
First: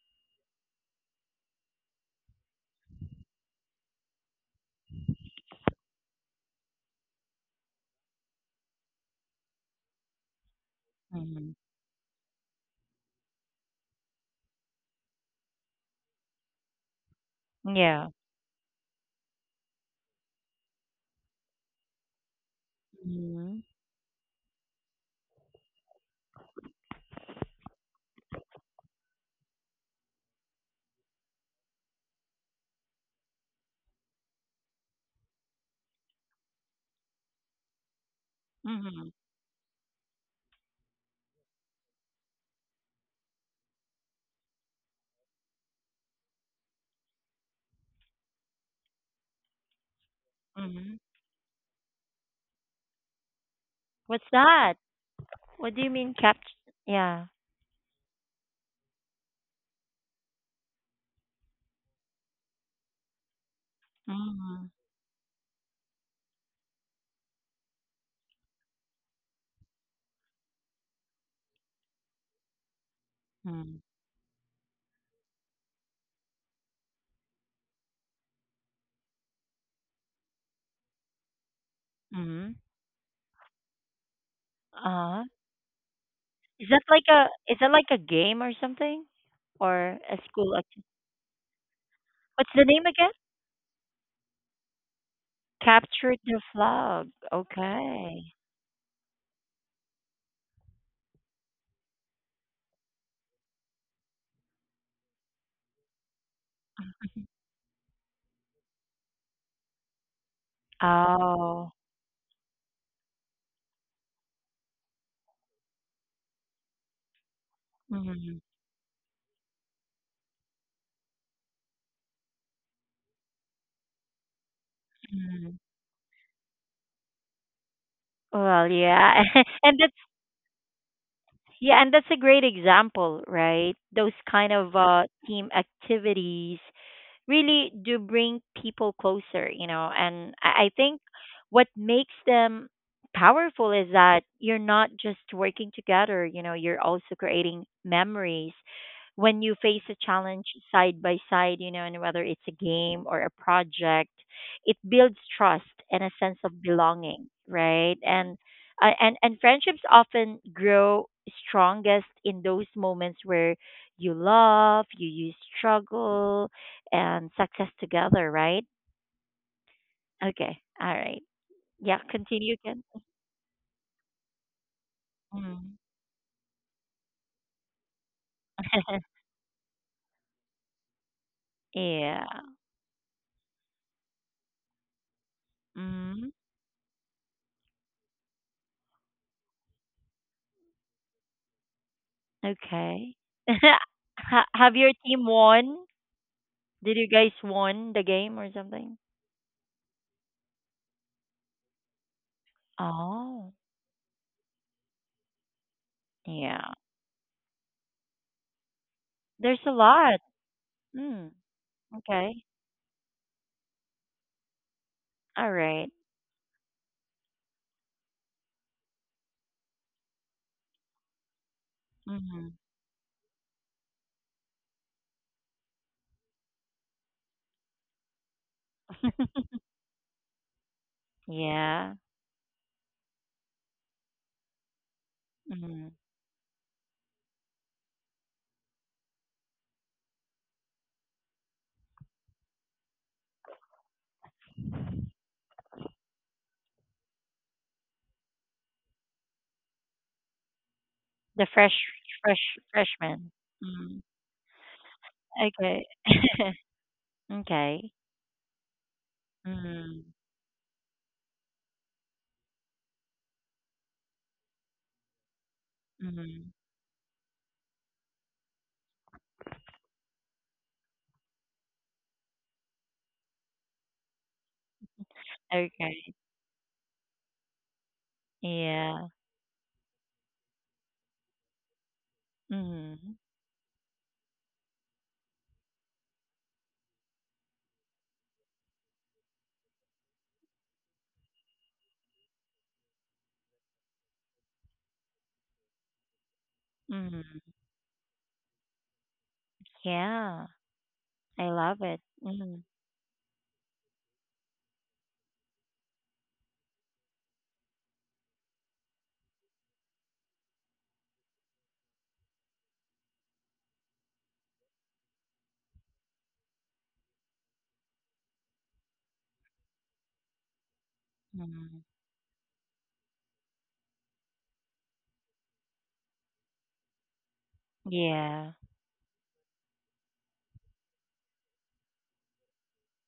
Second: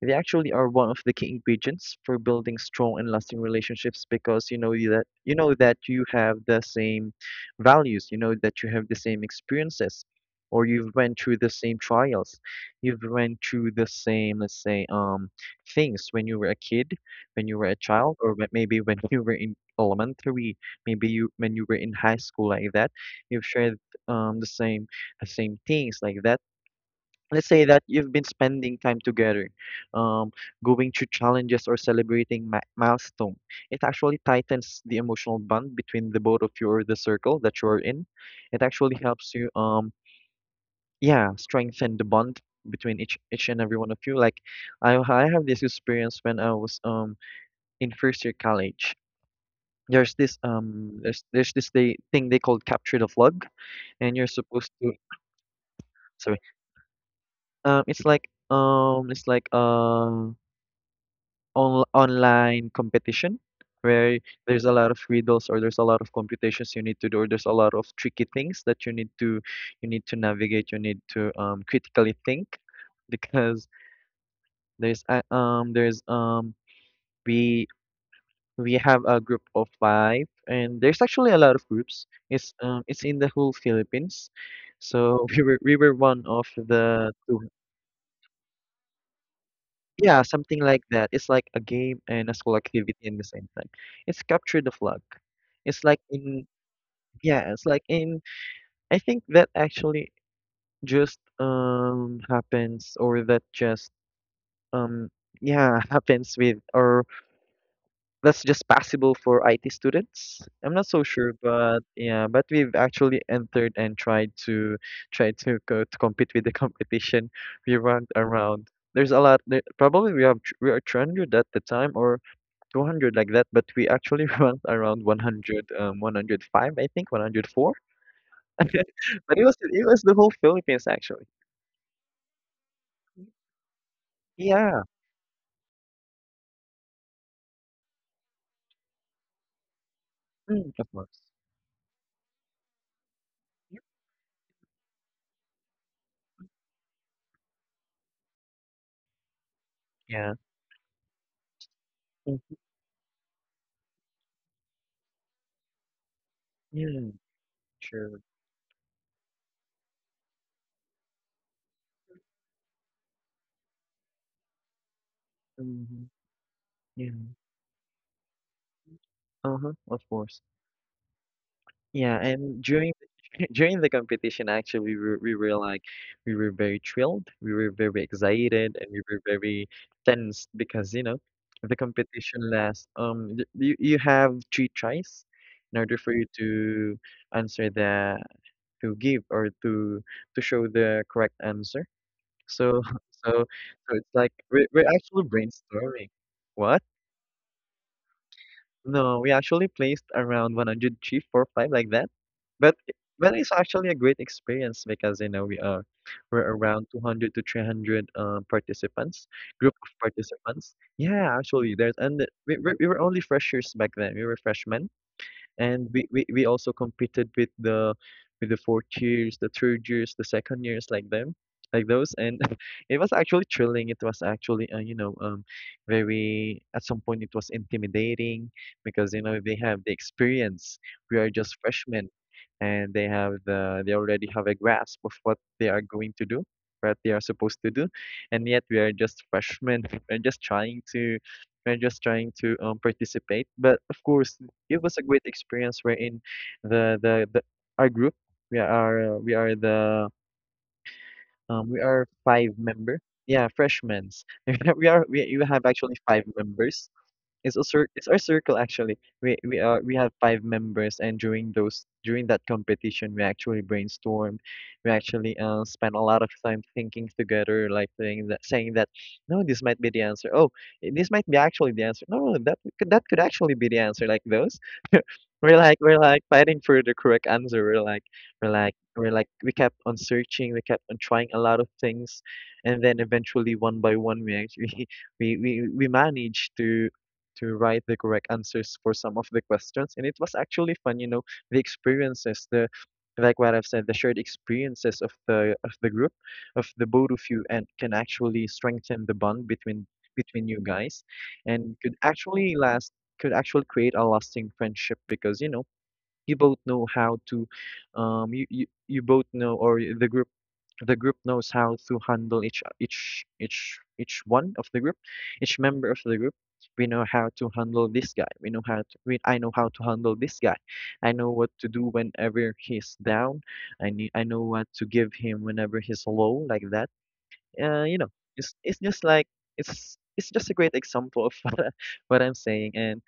[SPEAKER 2] they actually are one of the key ingredients for building strong and lasting relationships, because you know you know that you have the same values, you know that you have the same experiences, or you've went through the
[SPEAKER 1] Mhm.
[SPEAKER 2] same trials, you've went through the same, let's say things when you were a kid, when you were a
[SPEAKER 1] Yeah.
[SPEAKER 2] child, or when- maybe when you were in elementary, maybe you when you were in high school, like that. You've
[SPEAKER 1] Mhm.
[SPEAKER 2] shared the same, the same things, like that. Let's say that you've been spending time together, um, going through challenges, or celebrating milestone. It actually tightens the emotional bond between the both of you, or the circle that you are in. It actually
[SPEAKER 1] Mhm.
[SPEAKER 2] helps you, yeah, strengthen the bond between each and every one of you. Like, I have this experience when I was in first year college.
[SPEAKER 1] Mhm.
[SPEAKER 2] There's this they thing they called capture the flag, and
[SPEAKER 1] What's
[SPEAKER 2] you're supposed
[SPEAKER 1] that?
[SPEAKER 2] to,
[SPEAKER 1] What do you mean
[SPEAKER 2] sorry,
[SPEAKER 1] capt Yeah.
[SPEAKER 2] it's like on online competition where there's
[SPEAKER 1] Mhm.
[SPEAKER 2] a lot of riddles, or there's a lot of computations you need to do, or there's a lot of tricky things that you need to, you need to navigate, you need to critically think, because
[SPEAKER 1] Mhm.
[SPEAKER 2] there's a- there's we we have a group of five, and there's actually a lot of groups. It's
[SPEAKER 1] Mhm.
[SPEAKER 2] it's in the whole Philippines, so
[SPEAKER 1] Uh-huh.
[SPEAKER 2] we were one of the two.
[SPEAKER 1] Is that like a game or something? Or a
[SPEAKER 2] Yeah,
[SPEAKER 1] school
[SPEAKER 2] something like
[SPEAKER 1] activity?
[SPEAKER 2] that. It's like a game and a
[SPEAKER 1] What's
[SPEAKER 2] school
[SPEAKER 1] the name
[SPEAKER 2] activity
[SPEAKER 1] again?
[SPEAKER 2] in the same time. It's capture the flag. It's like
[SPEAKER 1] Captured the
[SPEAKER 2] in
[SPEAKER 1] flag.
[SPEAKER 2] Yeah, it's like in,
[SPEAKER 1] Okay.
[SPEAKER 2] I think that actually just happens, or that just um yeah, happens with, or that's just possible for IT students. I'm not so sure,
[SPEAKER 1] Oh.
[SPEAKER 2] but yeah, but we've actually entered and tried to, try to go to compete with the competition. We run
[SPEAKER 1] Mhm.
[SPEAKER 2] around. There's a lot there, probably we are 300 at the time, or 200, like that, but we actually went around
[SPEAKER 1] Mhm.
[SPEAKER 2] 100, 105, I think, 104.
[SPEAKER 1] Well, yeah.
[SPEAKER 2] But it was
[SPEAKER 1] And
[SPEAKER 2] it
[SPEAKER 1] that's
[SPEAKER 2] was the whole Philippines, actually.
[SPEAKER 1] yeah, and that's a great example, right? Those kind of
[SPEAKER 2] Yeah,
[SPEAKER 1] team activities really do bring people closer, And I
[SPEAKER 2] mm, of
[SPEAKER 1] think
[SPEAKER 2] course.
[SPEAKER 1] what makes them powerful is that you're not just working together, you're also creating memories when you face a
[SPEAKER 2] Yeah,
[SPEAKER 1] challenge side by side, and whether it's
[SPEAKER 2] mm,
[SPEAKER 1] a game or a project, it builds trust and a sense of
[SPEAKER 2] yeah,
[SPEAKER 1] belonging, right?
[SPEAKER 2] sure.
[SPEAKER 1] And friendships often grow strongest in those moments where you love, you
[SPEAKER 2] Hmm.
[SPEAKER 1] struggle,
[SPEAKER 2] Yeah,
[SPEAKER 1] and success together, right?
[SPEAKER 2] uh-huh, of course.
[SPEAKER 1] Okay. All right. Yeah,
[SPEAKER 2] Yeah,
[SPEAKER 1] continue
[SPEAKER 2] and
[SPEAKER 1] again.
[SPEAKER 2] during, during the competition, actually, we were
[SPEAKER 1] Mm.
[SPEAKER 2] like, we were very thrilled, we were very excited, and we were very tensed, because you know, the
[SPEAKER 1] Yeah.
[SPEAKER 2] competition lasts you, you have three tries in order for you
[SPEAKER 1] Mm.
[SPEAKER 2] to answer the, to give, or to show the correct answer. So
[SPEAKER 1] Okay.
[SPEAKER 2] so so it's like we're,
[SPEAKER 1] Have
[SPEAKER 2] we're
[SPEAKER 1] your
[SPEAKER 2] actually
[SPEAKER 1] team won?
[SPEAKER 2] brainstorming what,
[SPEAKER 1] Did you guys won the game or something?
[SPEAKER 2] no, we actually placed around 103, four, five, like that. But but it's
[SPEAKER 1] Oh,
[SPEAKER 2] actually a great experience, because you know we are, we're
[SPEAKER 1] yeah.
[SPEAKER 2] around 200 to 300 participants,
[SPEAKER 1] There's a
[SPEAKER 2] group of
[SPEAKER 1] lot.
[SPEAKER 2] participants.
[SPEAKER 1] Mm.
[SPEAKER 2] Yeah, actually there's,
[SPEAKER 1] Okay.
[SPEAKER 2] we, we were only freshers back then. We were freshmen,
[SPEAKER 1] All
[SPEAKER 2] and
[SPEAKER 1] right.
[SPEAKER 2] we also competed with the, with the fourth years, the third years, the second years, like them, like those, and
[SPEAKER 1] Mm-hmm.
[SPEAKER 2] it was actually thrilling. It was actually you know very, at some point, it was intimidating because you know they have the experience. We are just
[SPEAKER 1] Yeah.
[SPEAKER 2] freshmen, and they have the, they already have a grasp of what they are
[SPEAKER 1] Mm-hmm.
[SPEAKER 2] going to do, what they are supposed to do, and yet we are just freshmen. We're just trying to, we're just trying to participate. But of course, it was a great experience wherein the our group, we are the
[SPEAKER 1] The
[SPEAKER 2] we are five
[SPEAKER 1] fresh
[SPEAKER 2] member,
[SPEAKER 1] freshman.
[SPEAKER 2] yeah,
[SPEAKER 1] Mm.
[SPEAKER 2] freshmen. We you have
[SPEAKER 1] Okay.
[SPEAKER 2] actually five members.
[SPEAKER 1] Okay.
[SPEAKER 2] It's our circle, actually. We have
[SPEAKER 1] Mm.
[SPEAKER 2] five members, and during those, during that competition, we actually brainstormed. We actually spent a lot of
[SPEAKER 1] Mm.
[SPEAKER 2] time thinking together, like saying that, no, this might be the answer, oh, this might be actually the answer, no, no, that could, that could actually be the answer, like those. we're like we're
[SPEAKER 1] Okay.
[SPEAKER 2] like fighting for the correct answer. We're like,
[SPEAKER 1] Yeah.
[SPEAKER 2] we're like, we kept on searching, we kept on trying a lot of things, and then
[SPEAKER 1] Mhm.
[SPEAKER 2] eventually, one by one, we actually we managed to write the correct answers for some of the questions, and it was actually fun. You know, the experiences, the, like what I've said, the shared experiences of the group, of the both of
[SPEAKER 1] Mhm.
[SPEAKER 2] you, and can actually strengthen the bond between, between
[SPEAKER 1] Yeah,
[SPEAKER 2] you guys,
[SPEAKER 1] I
[SPEAKER 2] and
[SPEAKER 1] love
[SPEAKER 2] could
[SPEAKER 1] it.
[SPEAKER 2] actually
[SPEAKER 1] Mhm.
[SPEAKER 2] last, could actually create a lasting friendship, because you know you both know how to you both know, or the group, the group knows how to handle each one of the group, each member of the group. We know how to handle this guy, we know how to, I know how to handle this guy. I know what to do
[SPEAKER 1] Mhm.
[SPEAKER 2] whenever he's down. I know what to give him whenever he's low, like that. Uh, you know,
[SPEAKER 1] Yeah.
[SPEAKER 2] it's just like, it's just a great example of what, what I'm saying. And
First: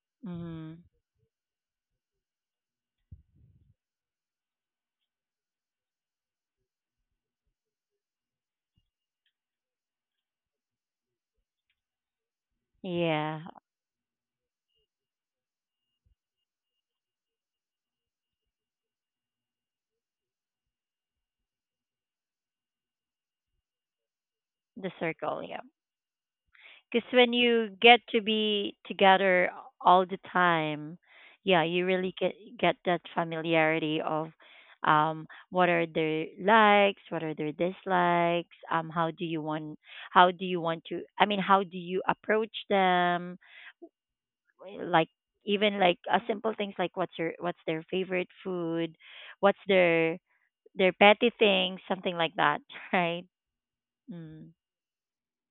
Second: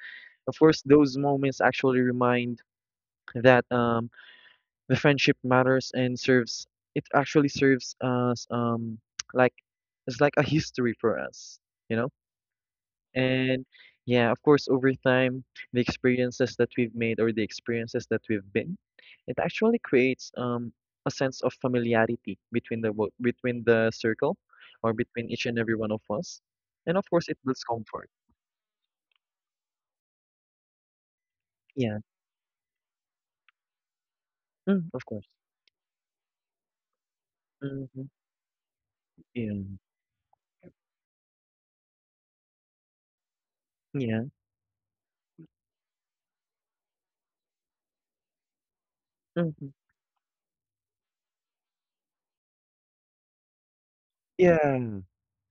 [SPEAKER 2] of course,
[SPEAKER 1] Mhm.
[SPEAKER 2] those moments actually remind that the friendship matters and serves. It actually serves as like, it's like a history for us, you know.
[SPEAKER 1] Yeah,
[SPEAKER 2] And yeah, of course, over time, the experiences that we've made, or the experiences that we've been, it actually creates a sense of familiarity between between the circle,
[SPEAKER 1] the
[SPEAKER 2] or between
[SPEAKER 1] circle,
[SPEAKER 2] each and
[SPEAKER 1] yeah.
[SPEAKER 2] every one of us. And
[SPEAKER 1] Cuz
[SPEAKER 2] of course,
[SPEAKER 1] when
[SPEAKER 2] it builds
[SPEAKER 1] you get
[SPEAKER 2] comfort.
[SPEAKER 1] to be together all the time, yeah, you
[SPEAKER 2] Yeah,
[SPEAKER 1] really get that familiarity of,
[SPEAKER 2] mm, of course.
[SPEAKER 1] what are their likes, what are their
[SPEAKER 2] Hmm.
[SPEAKER 1] dislikes, how do you
[SPEAKER 2] Yeah.
[SPEAKER 1] want how do you want to I mean, how do you approach them?
[SPEAKER 2] Yeah.
[SPEAKER 1] Like even like a simple things like what's their favorite food, what's
[SPEAKER 2] Hmm.
[SPEAKER 1] their petty thing, something like that, right? Mm.
[SPEAKER 2] Yeah,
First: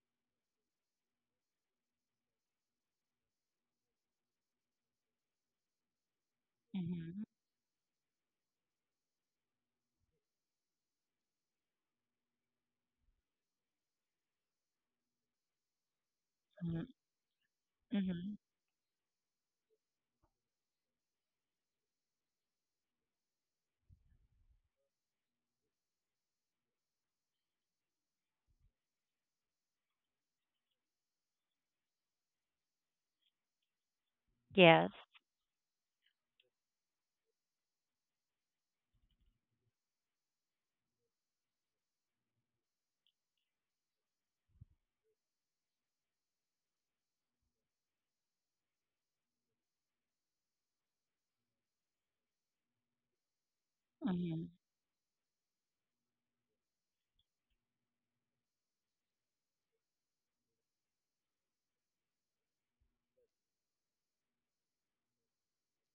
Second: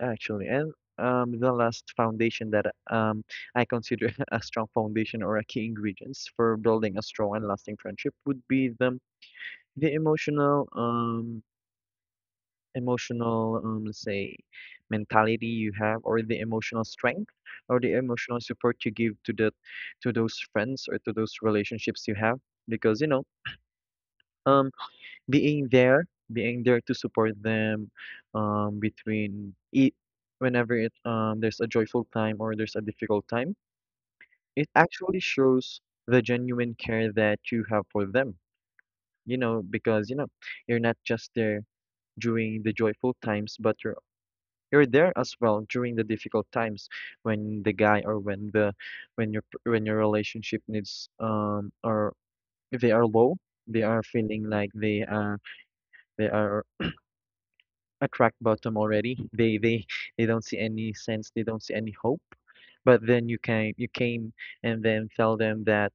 [SPEAKER 2] actually. And the last foundation that um, I consider a strong foundation, or a key ingredients for building a
[SPEAKER 1] Mhm.
[SPEAKER 2] strong and lasting friendship, would be the emotional let's say, mentality you have, or the emotional
[SPEAKER 1] Mhm.
[SPEAKER 2] strength, or the
[SPEAKER 1] Mhm.
[SPEAKER 2] emotional support you give to the, to those friends, or to those relationships you have, because you know um being there, being there to support them, between it, whenever it, there's a joyful time, or there's a difficult time, it
[SPEAKER 1] Yes.
[SPEAKER 2] actually shows the genuine care that you have for them. You know, because you know, you're not just there during the joyful times, but you're there as well during the difficult times, when the guy, or when the, when your, when your relationship needs or if they are low, they are feeling
[SPEAKER 1] Mhm.
[SPEAKER 2] like they are, they are attract bottom already. They don't see any sense. They don't see any hope. But then you came, you came and then tell them that,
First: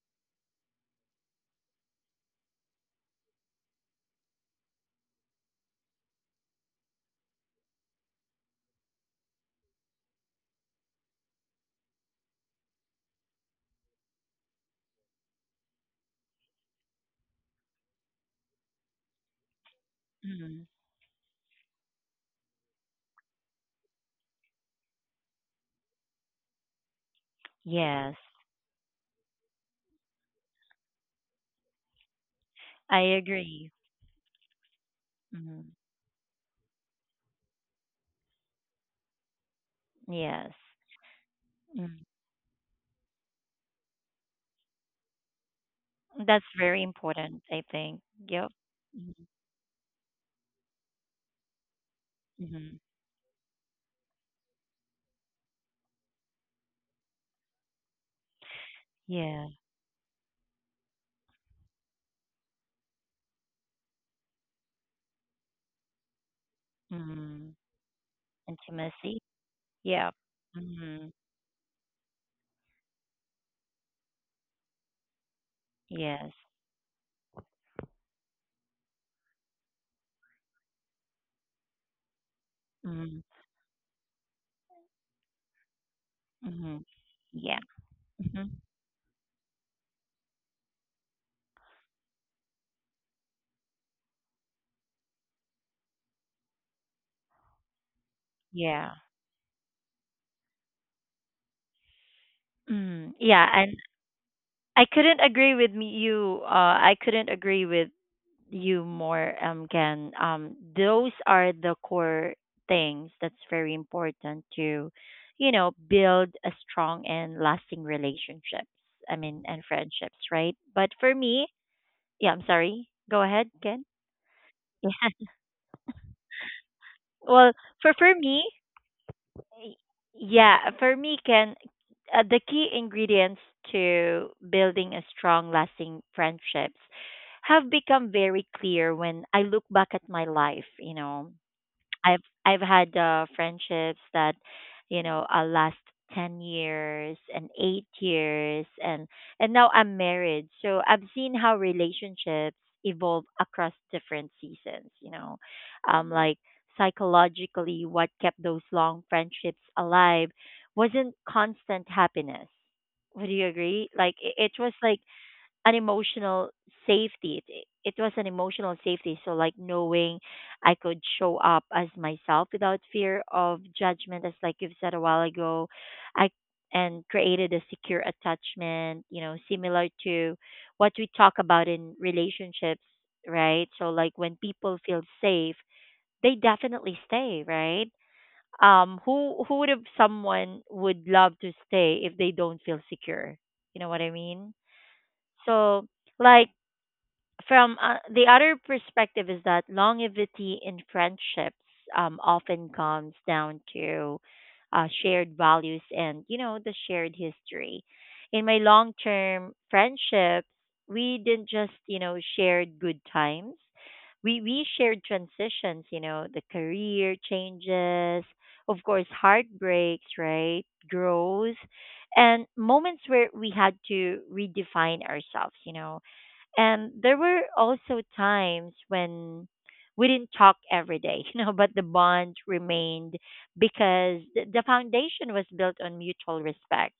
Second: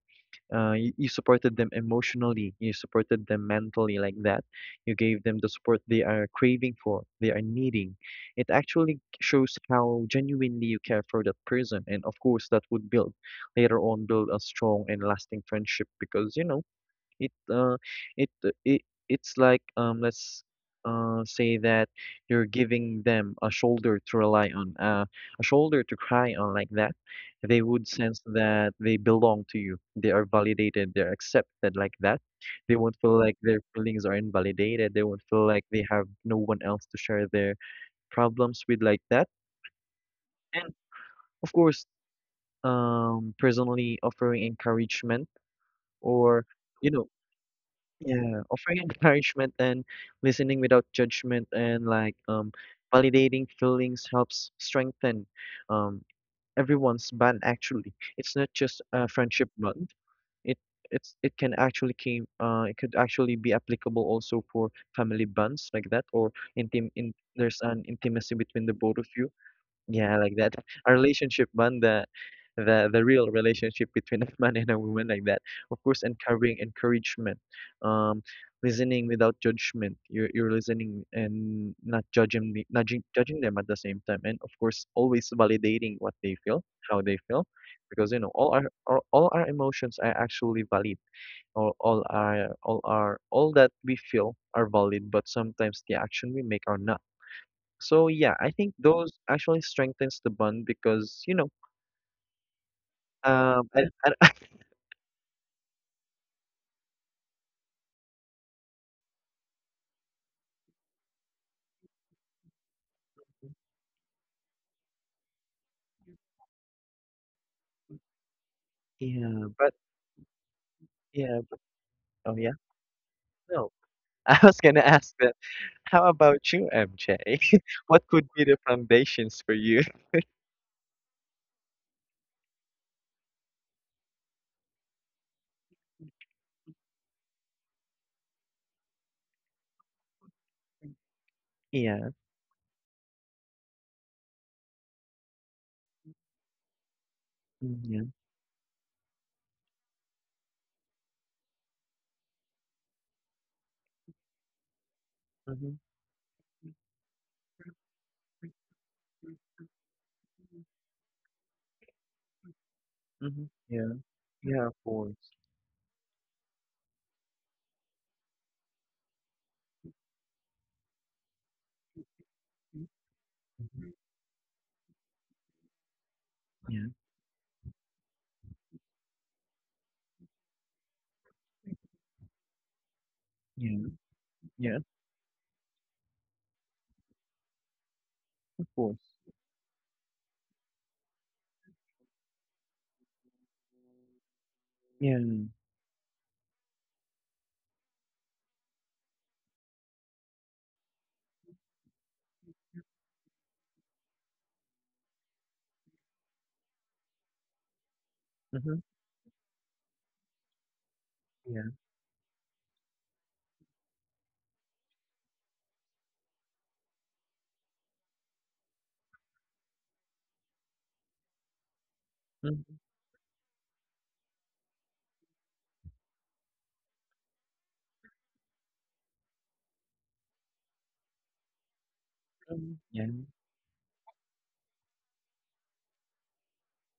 [SPEAKER 2] you, you supported them emotionally. You supported them mentally, like that. You gave them the support they are craving for. They are needing. It actually shows how genuinely you care for that person. And of course, that would build later on build a strong and lasting friendship because you know it uh, it uh, it it's like let's
[SPEAKER 1] Mhm.
[SPEAKER 2] uh, say that you're giving them a shoulder to rely on, a shoulder to cry on like that. They would
[SPEAKER 1] Yes.
[SPEAKER 2] sense that they belong to you. They are validated. They're accepted like that. They won't
[SPEAKER 1] I
[SPEAKER 2] feel like their
[SPEAKER 1] agree.
[SPEAKER 2] feelings are invalidated. They won't feel like
[SPEAKER 1] Mhm.
[SPEAKER 2] they have no one else to share their problems with like that.
[SPEAKER 1] Yes.
[SPEAKER 2] And of course,
[SPEAKER 1] Mm.
[SPEAKER 2] personally offering encouragement or
[SPEAKER 1] That's very
[SPEAKER 2] you know
[SPEAKER 1] important, I think.
[SPEAKER 2] yeah,
[SPEAKER 1] Yep.
[SPEAKER 2] offering
[SPEAKER 1] Mhm.
[SPEAKER 2] encouragement and listening without judgment and
[SPEAKER 1] Mhm.
[SPEAKER 2] validating feelings helps strengthen um everyone's bond actually. It's not just a friendship
[SPEAKER 1] Yeah.
[SPEAKER 2] bond. It it's it can actually came it could actually be applicable also for family bonds like that or intim in
[SPEAKER 1] Mhm.
[SPEAKER 2] there's an intimacy between the both of
[SPEAKER 1] Intimacy.
[SPEAKER 2] you.
[SPEAKER 1] Yeah.
[SPEAKER 2] Yeah, like that. A
[SPEAKER 1] Mhm.
[SPEAKER 2] relationship bond, the real relationship between a man and a woman like that. Of course,
[SPEAKER 1] Yes.
[SPEAKER 2] encouraging encouragement, um, listening without judgment. You're listening and not judging not judging
[SPEAKER 1] Mhm.
[SPEAKER 2] judging them at the same time, and of course, always validating what they feel,
[SPEAKER 1] Mhm.
[SPEAKER 2] how they feel,
[SPEAKER 1] Yeah.
[SPEAKER 2] because
[SPEAKER 1] Mhm.
[SPEAKER 2] all our all our emotions are actually valid. All that we feel are valid, but sometimes the action we make are not. So yeah, I think
[SPEAKER 1] Yeah.
[SPEAKER 2] those actually strengthens the bond because,
[SPEAKER 1] Mm, yeah,
[SPEAKER 2] um,
[SPEAKER 1] and
[SPEAKER 2] I, I,
[SPEAKER 1] I couldn't agree with me, you. I couldn't agree with you more, Ken. Those are the core things that's very important to, build a strong and lasting relationships. I mean,
[SPEAKER 2] yeah,
[SPEAKER 1] and
[SPEAKER 2] but
[SPEAKER 1] friendships, right? But for
[SPEAKER 2] yeah,
[SPEAKER 1] me, yeah,
[SPEAKER 2] oh
[SPEAKER 1] I'm
[SPEAKER 2] yeah,
[SPEAKER 1] sorry. Go ahead,
[SPEAKER 2] no.
[SPEAKER 1] Ken.
[SPEAKER 2] I was gonna ask that. How about you, MJ?
[SPEAKER 1] Yeah. Well, for
[SPEAKER 2] What
[SPEAKER 1] for
[SPEAKER 2] could
[SPEAKER 1] me,
[SPEAKER 2] be the foundations for
[SPEAKER 1] Y-
[SPEAKER 2] you?
[SPEAKER 1] Yeah, for me, Ken, the key ingredients to building a strong, lasting friendships have become very clear when I look back at my life, you know.
[SPEAKER 2] Yeah,
[SPEAKER 1] I've I've had, friendships that, last 10 years and
[SPEAKER 2] mm,
[SPEAKER 1] eight
[SPEAKER 2] yeah,
[SPEAKER 1] years and now I'm married. So I've seen how relationships evolve across different seasons. You know,
[SPEAKER 2] mm-hmm,
[SPEAKER 1] like psychologically, what kept those long friendships alive wasn't constant happiness. Would
[SPEAKER 2] mm-hmm,
[SPEAKER 1] you agree?
[SPEAKER 2] yeah,
[SPEAKER 1] Like it
[SPEAKER 2] yeah,
[SPEAKER 1] was
[SPEAKER 2] of
[SPEAKER 1] like
[SPEAKER 2] course.
[SPEAKER 1] an emotional safety. It was an emotional safety. So, like knowing I could show up as myself without fear of
[SPEAKER 2] Mm-hmm.
[SPEAKER 1] judgment, as like you've said a while ago, I
[SPEAKER 2] Yeah,
[SPEAKER 1] and created a secure attachment. You know, similar to what we talk about in relationships, right?
[SPEAKER 2] yeah,
[SPEAKER 1] So, like when people
[SPEAKER 2] yeah,
[SPEAKER 1] feel safe, they definitely stay, right?
[SPEAKER 2] of course.
[SPEAKER 1] Who would have someone would love to stay if they don't feel secure? You know what I mean?
[SPEAKER 2] Yeah, mm-hmm,
[SPEAKER 1] So like from, the other perspective is that longevity in friendships, often comes down to, shared values and the shared history. In my long term friendships, we didn't
[SPEAKER 2] yeah,
[SPEAKER 1] just shared good times. We shared transitions, you know, the career changes, of course, heartbreaks, right, growth, and
[SPEAKER 2] mm-hmm,
[SPEAKER 1] moments where we had to redefine ourselves, and there were also times when we didn't talk every day, you know, but the bond
[SPEAKER 2] yeah,
[SPEAKER 1] remained because the foundation was built on mutual respect,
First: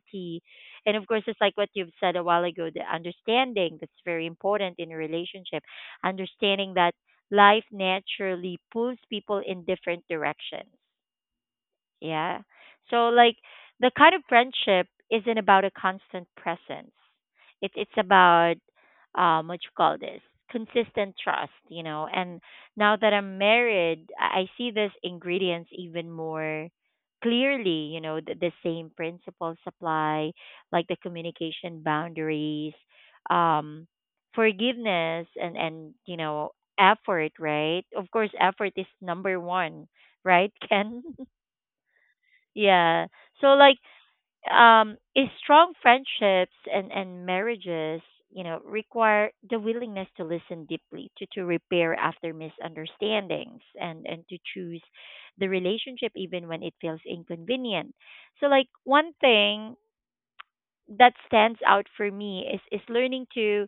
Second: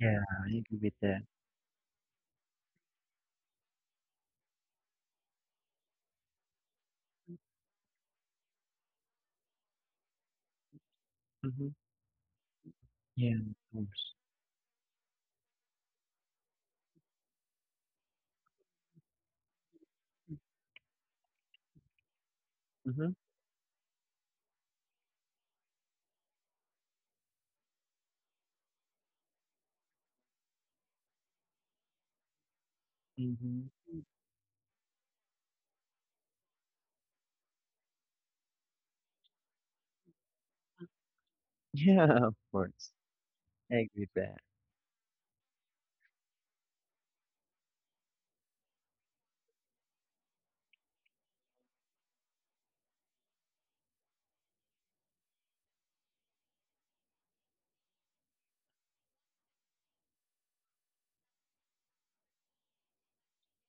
[SPEAKER 2] yeah, I agree with
[SPEAKER 1] and of
[SPEAKER 2] that.
[SPEAKER 1] course, it's like what you've said a while ago, the understanding that's very important in a relationship, understanding that life naturally pulls people in different directions,
[SPEAKER 2] Mm-hmm,
[SPEAKER 1] yeah. So
[SPEAKER 2] yeah, of
[SPEAKER 1] the
[SPEAKER 2] course.
[SPEAKER 1] kind of friendship isn't about a constant presence. It's about what you call this consistent trust, you know. And now
[SPEAKER 2] Mm-hmm,
[SPEAKER 1] that I'm married, I see these ingredients even more clearly. You know, the same principles apply, like the communication boundaries, um,
[SPEAKER 2] mm-hmm.
[SPEAKER 1] forgiveness, and effort. Right. Of course, effort is number one. Right, Ken?
[SPEAKER 2] Yeah, of course.
[SPEAKER 1] Yeah. So
[SPEAKER 2] I
[SPEAKER 1] like
[SPEAKER 2] agree with that.
[SPEAKER 1] is strong friendships and marriages, you know, require the willingness to listen deeply, to repair after misunderstandings and to choose the relationship even when it feels inconvenient. So like one thing that stands out for me is learning to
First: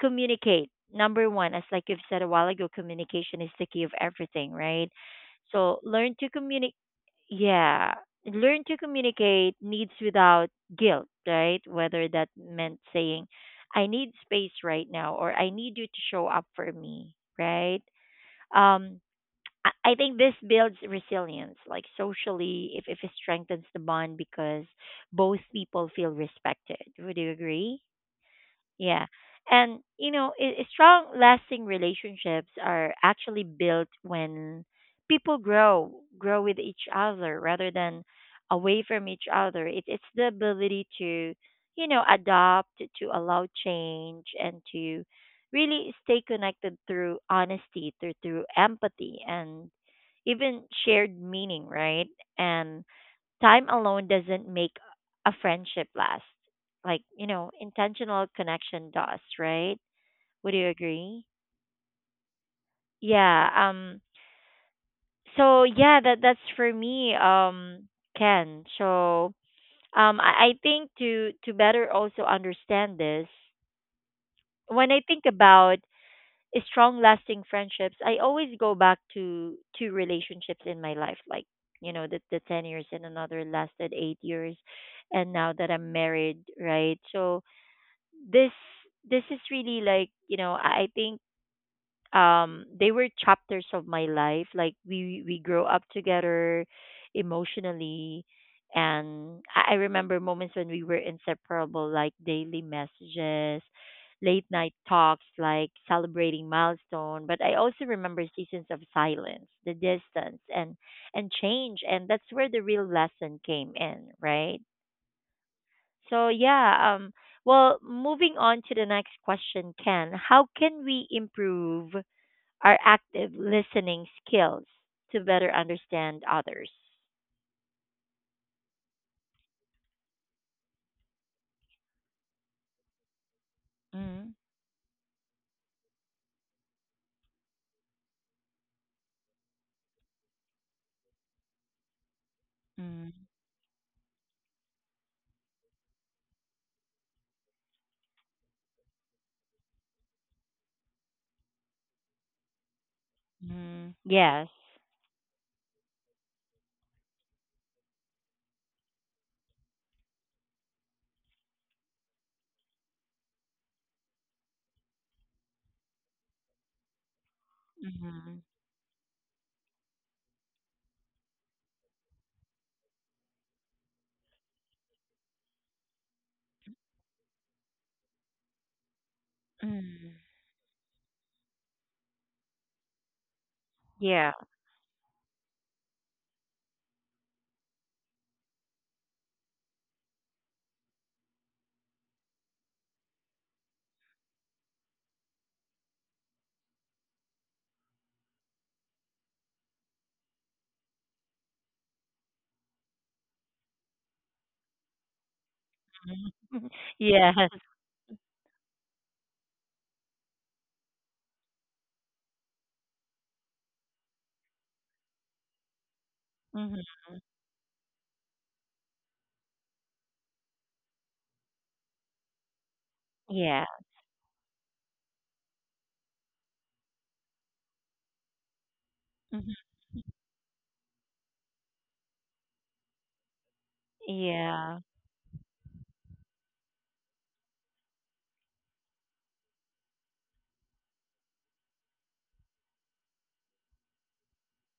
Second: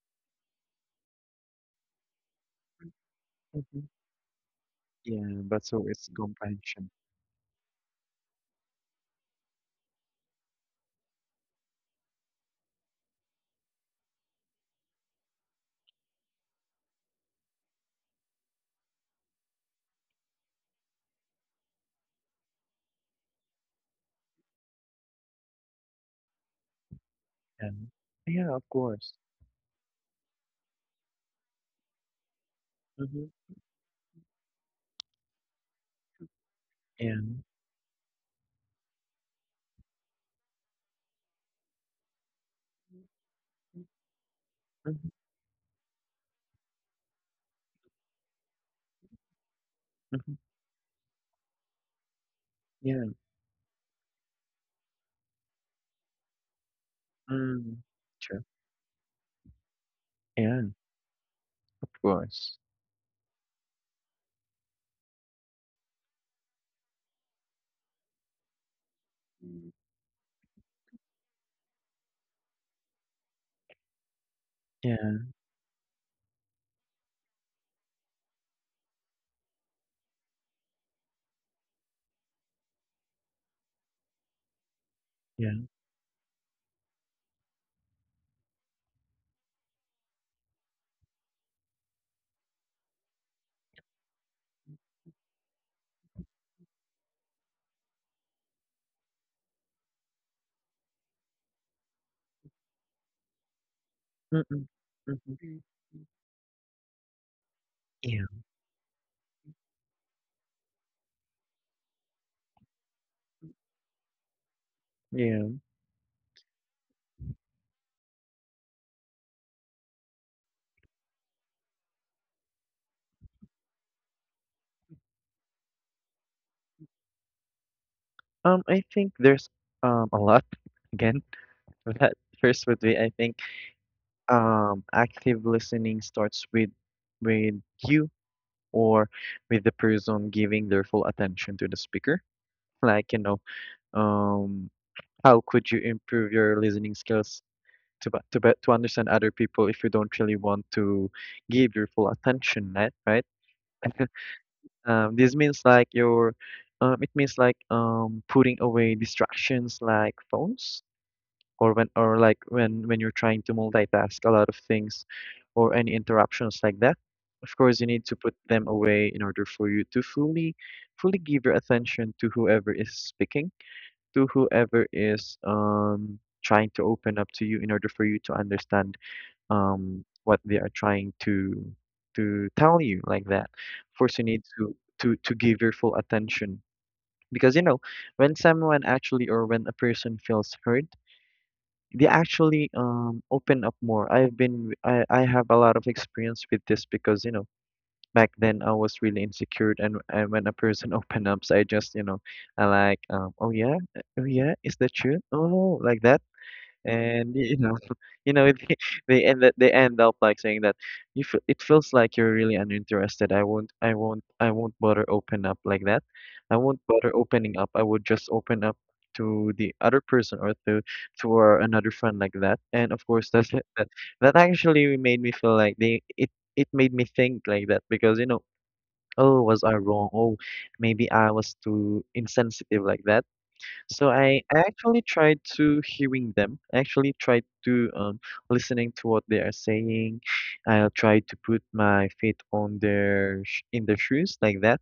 [SPEAKER 1] communicate. Number one, as like you've said a while ago, communication is the key
[SPEAKER 2] Mhm.
[SPEAKER 1] of everything, right?
[SPEAKER 2] Yeah, but
[SPEAKER 1] So
[SPEAKER 2] so it's
[SPEAKER 1] learn to communicate.
[SPEAKER 2] comprehension.
[SPEAKER 1] Yeah, learn to communicate needs without guilt, right? Whether that meant saying, "I need space right now" or "I need you to show up for me," right? Um, I think this builds resilience, like socially, if it strengthens the bond because both people feel respected. Would you
[SPEAKER 2] Yeah.
[SPEAKER 1] agree?
[SPEAKER 2] Yeah, of
[SPEAKER 1] Yeah.
[SPEAKER 2] course.
[SPEAKER 1] And, you know, strong, lasting relationships are actually
[SPEAKER 2] Mm-hmm.
[SPEAKER 1] built when people grow with each other
[SPEAKER 2] And
[SPEAKER 1] rather than away from each other. It's the ability to, you know, adopt, to allow change, and to
[SPEAKER 2] mhm,
[SPEAKER 1] really stay connected through honesty, through empathy, and
[SPEAKER 2] mhm.
[SPEAKER 1] even shared meaning, right? And
[SPEAKER 2] Yeah.
[SPEAKER 1] time alone doesn't make a friendship last. Like, you know,
[SPEAKER 2] Mm.
[SPEAKER 1] intentional
[SPEAKER 2] Sure.
[SPEAKER 1] connection does, right? Would
[SPEAKER 2] Yeah,
[SPEAKER 1] you agree?
[SPEAKER 2] of course.
[SPEAKER 1] Yeah. So yeah, that's for me. Ken. So
[SPEAKER 2] Mm,
[SPEAKER 1] I think to better also understand this, when I think
[SPEAKER 2] yeah,
[SPEAKER 1] about strong, lasting friendships, I always go back to two relationships in my life, like the 10 years and another lasted 8 years, and now
[SPEAKER 2] yeah.
[SPEAKER 1] that I'm married, right? So this is really like I think they were chapters of my life like we grow up together emotionally and I remember moments when we were inseparable like daily messages, late
[SPEAKER 2] Mm-mm.
[SPEAKER 1] night
[SPEAKER 2] Mm-hmm.
[SPEAKER 1] talks,
[SPEAKER 2] Mm,
[SPEAKER 1] like celebrating milestone, but I also remember
[SPEAKER 2] yeah,
[SPEAKER 1] seasons of silence, the distance, and change, and that's where the real lesson came in, right?
[SPEAKER 2] yeah.
[SPEAKER 1] So yeah, well, moving on to the next question, Ken. How can we improve our active listening skills to better understand others?
[SPEAKER 2] I think there's a lot again. That first would be, I think,
[SPEAKER 1] Mm,
[SPEAKER 2] active listening starts with you or with the person giving their full attention to the speaker. Like,
[SPEAKER 1] mm,
[SPEAKER 2] you know. Um, how could you improve your listening skills to understand other people if you don't really want to give your full attention, right? Right?
[SPEAKER 1] mm, yes.
[SPEAKER 2] This means like your, it means like putting away distractions like phones, or like when you're trying to multitask a lot of things, or any interruptions like that. Of course, you need to put
[SPEAKER 1] Mm,
[SPEAKER 2] them away in order for you to fully give your attention to whoever is speaking, to whoever is trying to open up to you, in order for you to understand
[SPEAKER 1] mm.
[SPEAKER 2] what they are trying to tell you like that. Of course, you
[SPEAKER 1] Yeah.
[SPEAKER 2] need to give your full attention because you know when someone actually or when a person feels hurt, they actually open up more. I've been I have a lot of experience with this because you know back then I was really insecure, and when a person opened up, so I just I like "Oh yeah. Oh yeah, is that true? Oh," like that. And
[SPEAKER 1] Yes.
[SPEAKER 2] you know, you know they, they end up like saying that, "You feel, it feels like you're really uninterested. I won't bother open up like that. I won't
[SPEAKER 1] Mhm,
[SPEAKER 2] bother opening up. I would just open up to the other person or to our another friend like that." And of course,
[SPEAKER 1] yeah.
[SPEAKER 2] that that actually made me feel like they, it made me think like that, because you know, oh,
[SPEAKER 1] Mhm,
[SPEAKER 2] was I wrong? Oh, maybe I was too insensitive like that. So I
[SPEAKER 1] yeah.
[SPEAKER 2] actually tried to hearing them. I actually tried to listening to what they are saying. I tried to put my feet on their sh in their shoes like that,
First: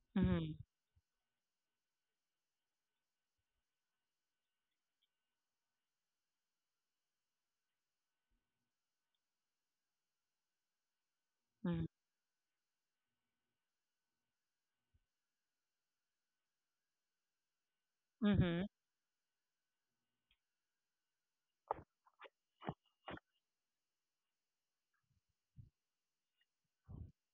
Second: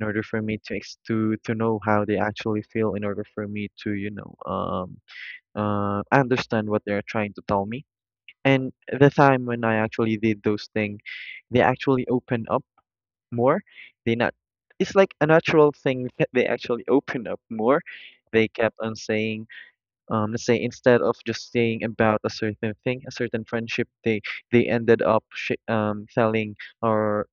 [SPEAKER 2] in order for
[SPEAKER 1] Mhm,
[SPEAKER 2] me to ex to know how they actually feel, in order for me to, understand what they are trying to tell me. And the time when I actually did those things, they
[SPEAKER 1] mhm,
[SPEAKER 2] actually opened up more. They not it's like a natural thing that they actually open up more. They
[SPEAKER 1] mhm,
[SPEAKER 2] kept on saying, let's say, instead of just saying about a certain thing, a certain friendship, they ended up telling or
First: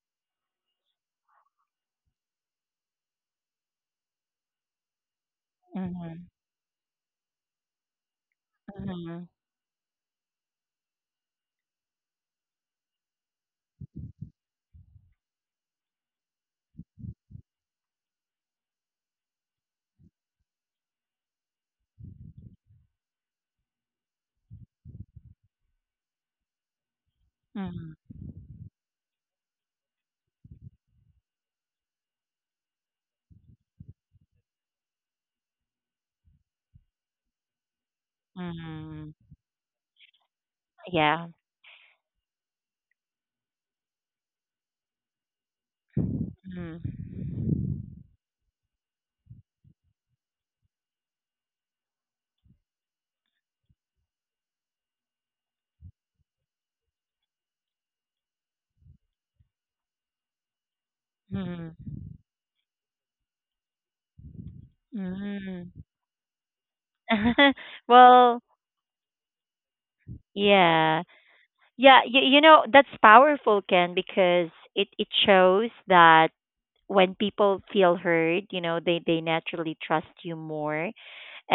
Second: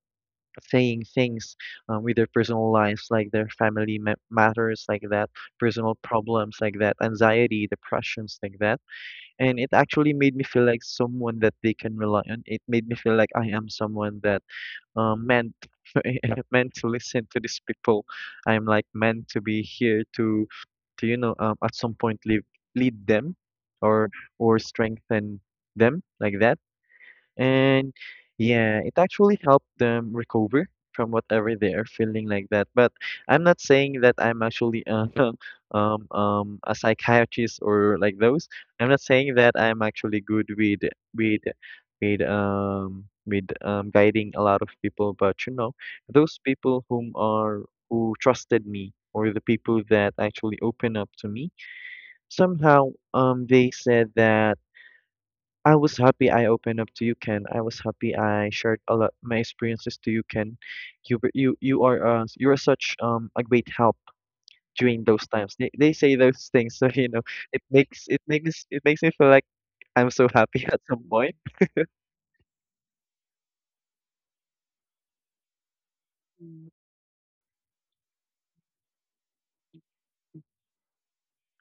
[SPEAKER 2] saying things with their personal lives, like their family matters, like that, personal
[SPEAKER 1] mhm,
[SPEAKER 2] problems, like that, anxiety, depressions, like that.
[SPEAKER 1] mhm,
[SPEAKER 2] And it actually made me feel like someone that they can rely on. It made me feel like I am someone that meant meant to listen to these people. I'm like meant to be here to, you know, at some point, lead, lead them, or or strengthen them like that. And
[SPEAKER 1] mhm,
[SPEAKER 2] yeah, it actually helped them recover from whatever they are feeling like that. But I'm not saying that I'm actually, a psychiatrist or like those. I'm not
[SPEAKER 1] mhm,
[SPEAKER 2] saying that I'm actually good with,
[SPEAKER 1] yeah.
[SPEAKER 2] with with guiding a lot of people, but you know, those
[SPEAKER 1] Mhm,
[SPEAKER 2] people who trusted me, or the people that actually open up to me, somehow they said that, "I was happy I opened up to you, Ken. I was happy I shared a lot my experiences to you, Ken. You were- you
[SPEAKER 1] mhm,
[SPEAKER 2] you are such a great help during those times." They,
[SPEAKER 1] mhm.
[SPEAKER 2] they say those things, so you know it makes it
[SPEAKER 1] Well,
[SPEAKER 2] makes it makes me feel like I'm so happy at
[SPEAKER 1] yeah.
[SPEAKER 2] some point.
[SPEAKER 1] Yeah, you know, that's powerful, Ken, because it shows that
[SPEAKER 2] Mm.
[SPEAKER 1] when people feel heard, you know, they naturally trust you more,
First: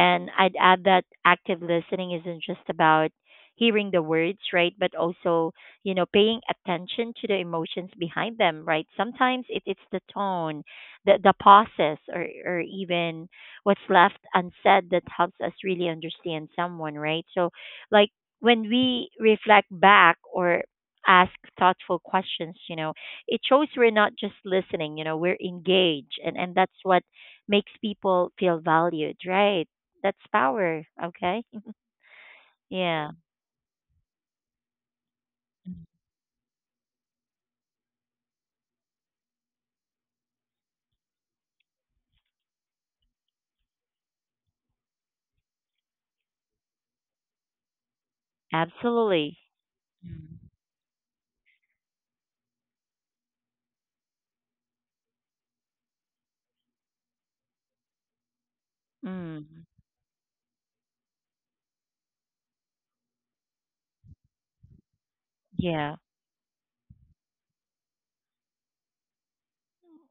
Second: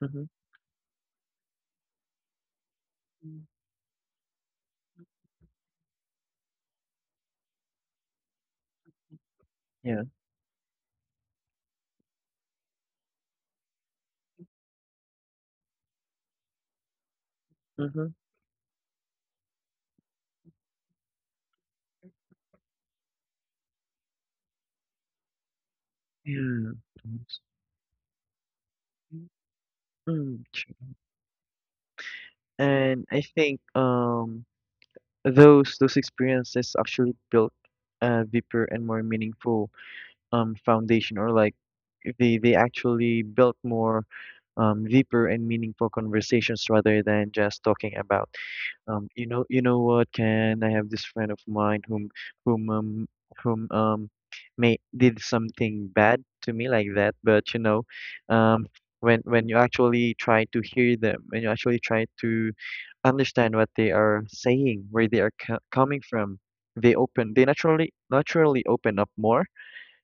[SPEAKER 2] Hmm.
[SPEAKER 1] I'd add that active listening isn't just about hearing the words, right? But also, you know, paying attention to the emotions behind them, right? Sometimes it's the
[SPEAKER 2] Yeah.
[SPEAKER 1] tone, the pauses, or even what's left unsaid that helps us really understand someone, right? So, like,
[SPEAKER 2] Mm-hmm.
[SPEAKER 1] when we reflect back or ask thoughtful questions, you know, it shows we're not just listening, you know, we're engaged. And that's
[SPEAKER 2] Yeah.
[SPEAKER 1] what makes people feel valued, right? That's
[SPEAKER 2] Mm,
[SPEAKER 1] power,
[SPEAKER 2] true.
[SPEAKER 1] okay? Yeah,
[SPEAKER 2] And I think those experiences actually built a deeper and more meaningful foundation, or like, they actually built more deeper and meaningful conversations rather than just talking about, you
[SPEAKER 1] absolutely.
[SPEAKER 2] know, what,
[SPEAKER 1] Mm.
[SPEAKER 2] can I, have this friend of mine whom whom whom may did something bad to me like that. But you know, um, when you
[SPEAKER 1] Mm.
[SPEAKER 2] actually try to hear them, when you actually try to understand what they are saying, where they are
[SPEAKER 1] Yeah.
[SPEAKER 2] coming from, they naturally open up more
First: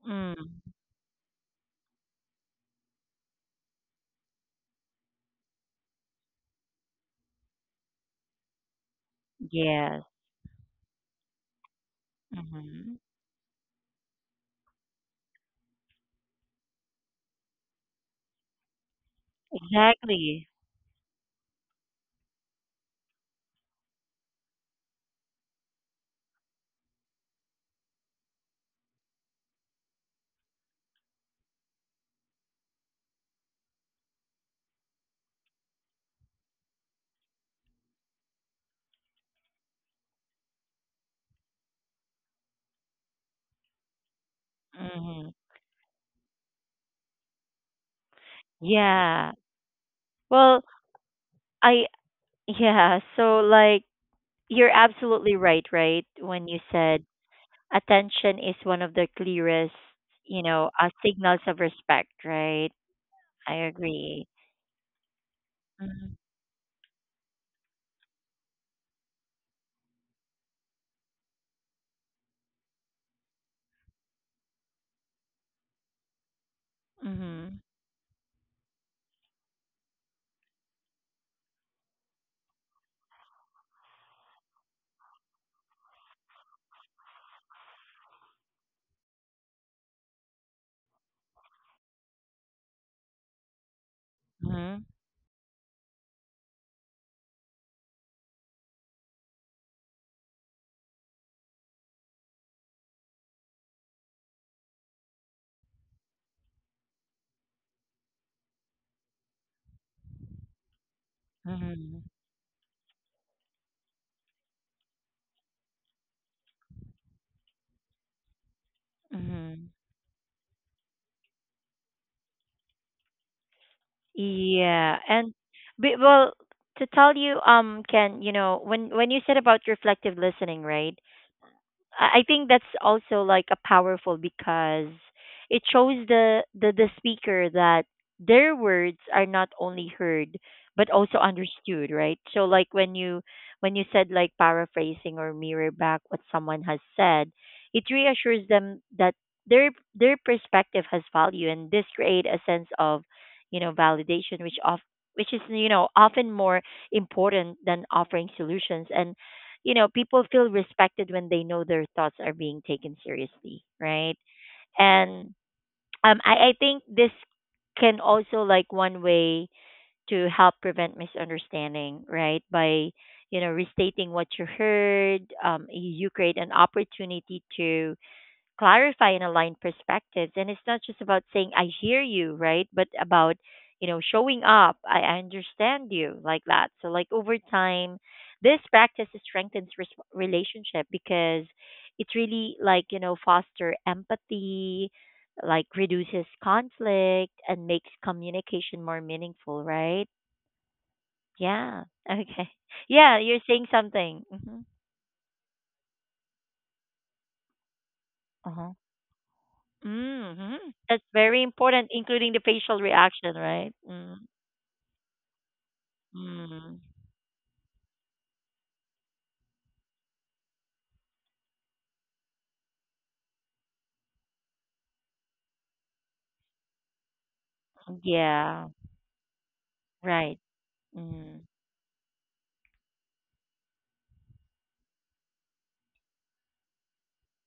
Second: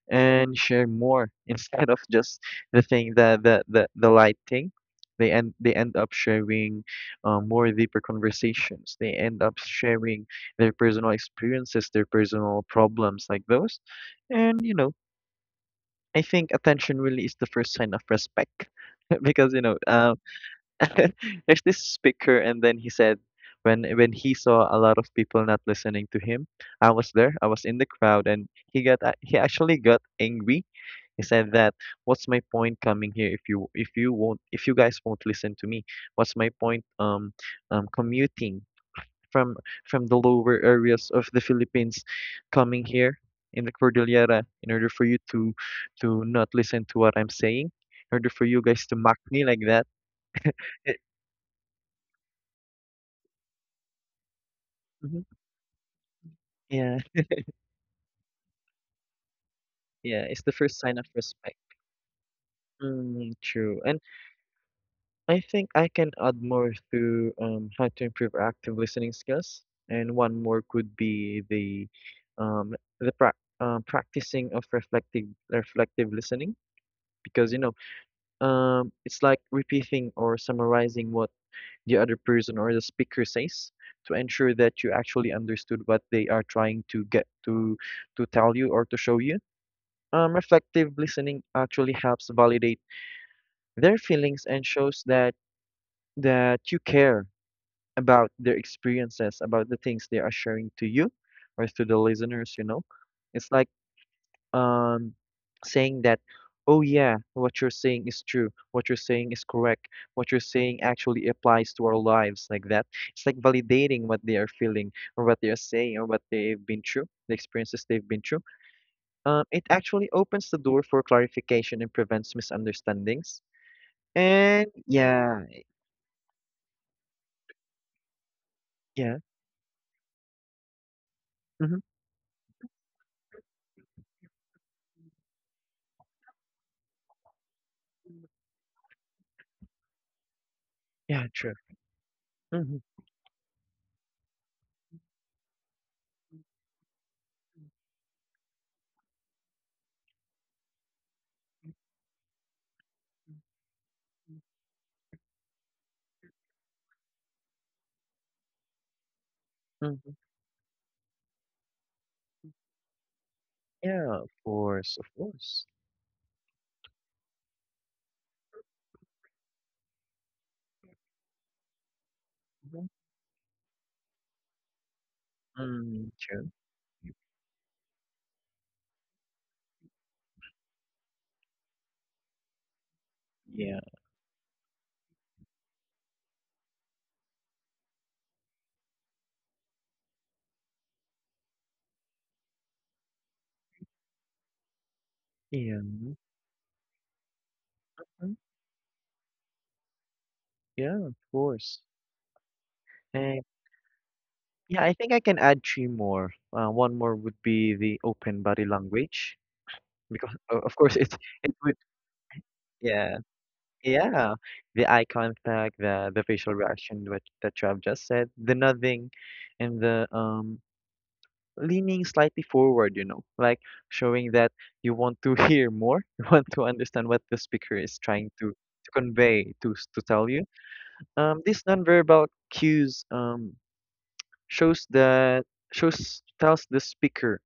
[SPEAKER 1] Mm.
[SPEAKER 2] and share more, instead of just the light thing. They end up sharing, more deeper conversations. They end up
[SPEAKER 1] Yes.
[SPEAKER 2] sharing their personal experiences, their personal
[SPEAKER 1] Hmm.
[SPEAKER 2] problems, like those. And you know, I think attention really is the first sign of respect, because
[SPEAKER 1] Exactly.
[SPEAKER 2] there's this speaker, and then he said, when he saw a lot of people not listening to him, I was there, I was in the crowd, and he actually got angry. He said that, "What's my point coming here if you won't if you guys won't listen to me? What's my point, commuting from from the lower areas of the Philippines, coming here in the Cordillera, in order for you
[SPEAKER 1] Hmm.
[SPEAKER 2] to not listen to what I'm saying, in order for you guys to mock
[SPEAKER 1] Yeah.
[SPEAKER 2] me like that?"
[SPEAKER 1] Well,
[SPEAKER 2] It-
[SPEAKER 1] I yeah, so like you're
[SPEAKER 2] mhm.
[SPEAKER 1] absolutely right, right? When you
[SPEAKER 2] Yeah,
[SPEAKER 1] said attention is one of the clearest,
[SPEAKER 2] yeah, it's
[SPEAKER 1] you
[SPEAKER 2] the
[SPEAKER 1] know,
[SPEAKER 2] first sign of
[SPEAKER 1] signals
[SPEAKER 2] respect.
[SPEAKER 1] of respect, right?
[SPEAKER 2] Mm,
[SPEAKER 1] I
[SPEAKER 2] true. And
[SPEAKER 1] agree.
[SPEAKER 2] I think I can
[SPEAKER 1] Mm-hmm.
[SPEAKER 2] add more to, how to improve active listening skills, and one more could be the, um, the pra practicing of reflective listening, because
[SPEAKER 1] Mm-hmm.
[SPEAKER 2] it's like repeating or summarizing what the other person or the speaker says, to ensure that you actually understood what they are trying to tell you or to show you. Reflective listening actually helps validate their feelings and shows that, that you care about their experiences, about the things they are sharing to you or to the listeners, you know. It's like, um saying that, "Oh yeah, what you're saying is true, what you're saying is correct, what you're saying actually applies to our
[SPEAKER 1] Mm-hmm.
[SPEAKER 2] lives," like that. It's like validating what they are feeling, or what they are saying, or what they've been through, the experiences they've been through. It
[SPEAKER 1] Mm-hmm.
[SPEAKER 2] actually opens the door for clarification and prevents misunderstandings. And
[SPEAKER 1] Yeah, and
[SPEAKER 2] yeah,
[SPEAKER 1] well, to tell you, Ken, you know, when
[SPEAKER 2] yeah,
[SPEAKER 1] you said about reflective listening, right?
[SPEAKER 2] hmm,
[SPEAKER 1] I think that's also like a powerful because it shows the the speaker that their words are not only heard but also
[SPEAKER 2] yeah, true.
[SPEAKER 1] understood, right? So like
[SPEAKER 2] Hmm.
[SPEAKER 1] when you said like paraphrasing or mirror back what someone has said, it reassures them that their perspective has value, and this create a sense of, you know, validation which of which is you know often more important than offering solutions, and you know, people feel respected when they know their thoughts are being taken seriously, right?
[SPEAKER 2] Yeah, of course, of
[SPEAKER 1] And
[SPEAKER 2] course.
[SPEAKER 1] I think this can also like one way to help prevent misunderstanding, right?
[SPEAKER 2] Mhm.
[SPEAKER 1] By you know restating what you heard, you
[SPEAKER 2] Mm,
[SPEAKER 1] create
[SPEAKER 2] true.
[SPEAKER 1] an opportunity to clarify and align perspectives. And it's not just about saying, I hear you, right? But about,
[SPEAKER 2] Yeah,
[SPEAKER 1] you know, showing up, I understand you, like that. So, like, over time, this practice strengthens relationship because it really, like, you know, foster empathy, like,
[SPEAKER 2] yeah, mhm.
[SPEAKER 1] reduces conflict and makes communication more meaningful, right?
[SPEAKER 2] Yeah, of course.
[SPEAKER 1] Yeah. Okay. Yeah, you're
[SPEAKER 2] And
[SPEAKER 1] saying something. Hmm.
[SPEAKER 2] yeah, I think I can add three more. One more would be the open body
[SPEAKER 1] Uh-huh.
[SPEAKER 2] language, because,
[SPEAKER 1] Mm-hmm.
[SPEAKER 2] of course,
[SPEAKER 1] That's
[SPEAKER 2] it
[SPEAKER 1] very
[SPEAKER 2] it would.
[SPEAKER 1] important, including the facial
[SPEAKER 2] Yeah,
[SPEAKER 1] reaction, right?
[SPEAKER 2] yeah. The eye contact, the facial
[SPEAKER 1] Mm-hmm.
[SPEAKER 2] reaction, what that you have just said, the nothing, and the leaning slightly forward, you know, like showing that you want to hear more, you want to understand what the speaker is trying to,
[SPEAKER 1] Yeah,
[SPEAKER 2] to convey to to tell
[SPEAKER 1] right.
[SPEAKER 2] you. These nonverbal cues shows that shows tells the speaker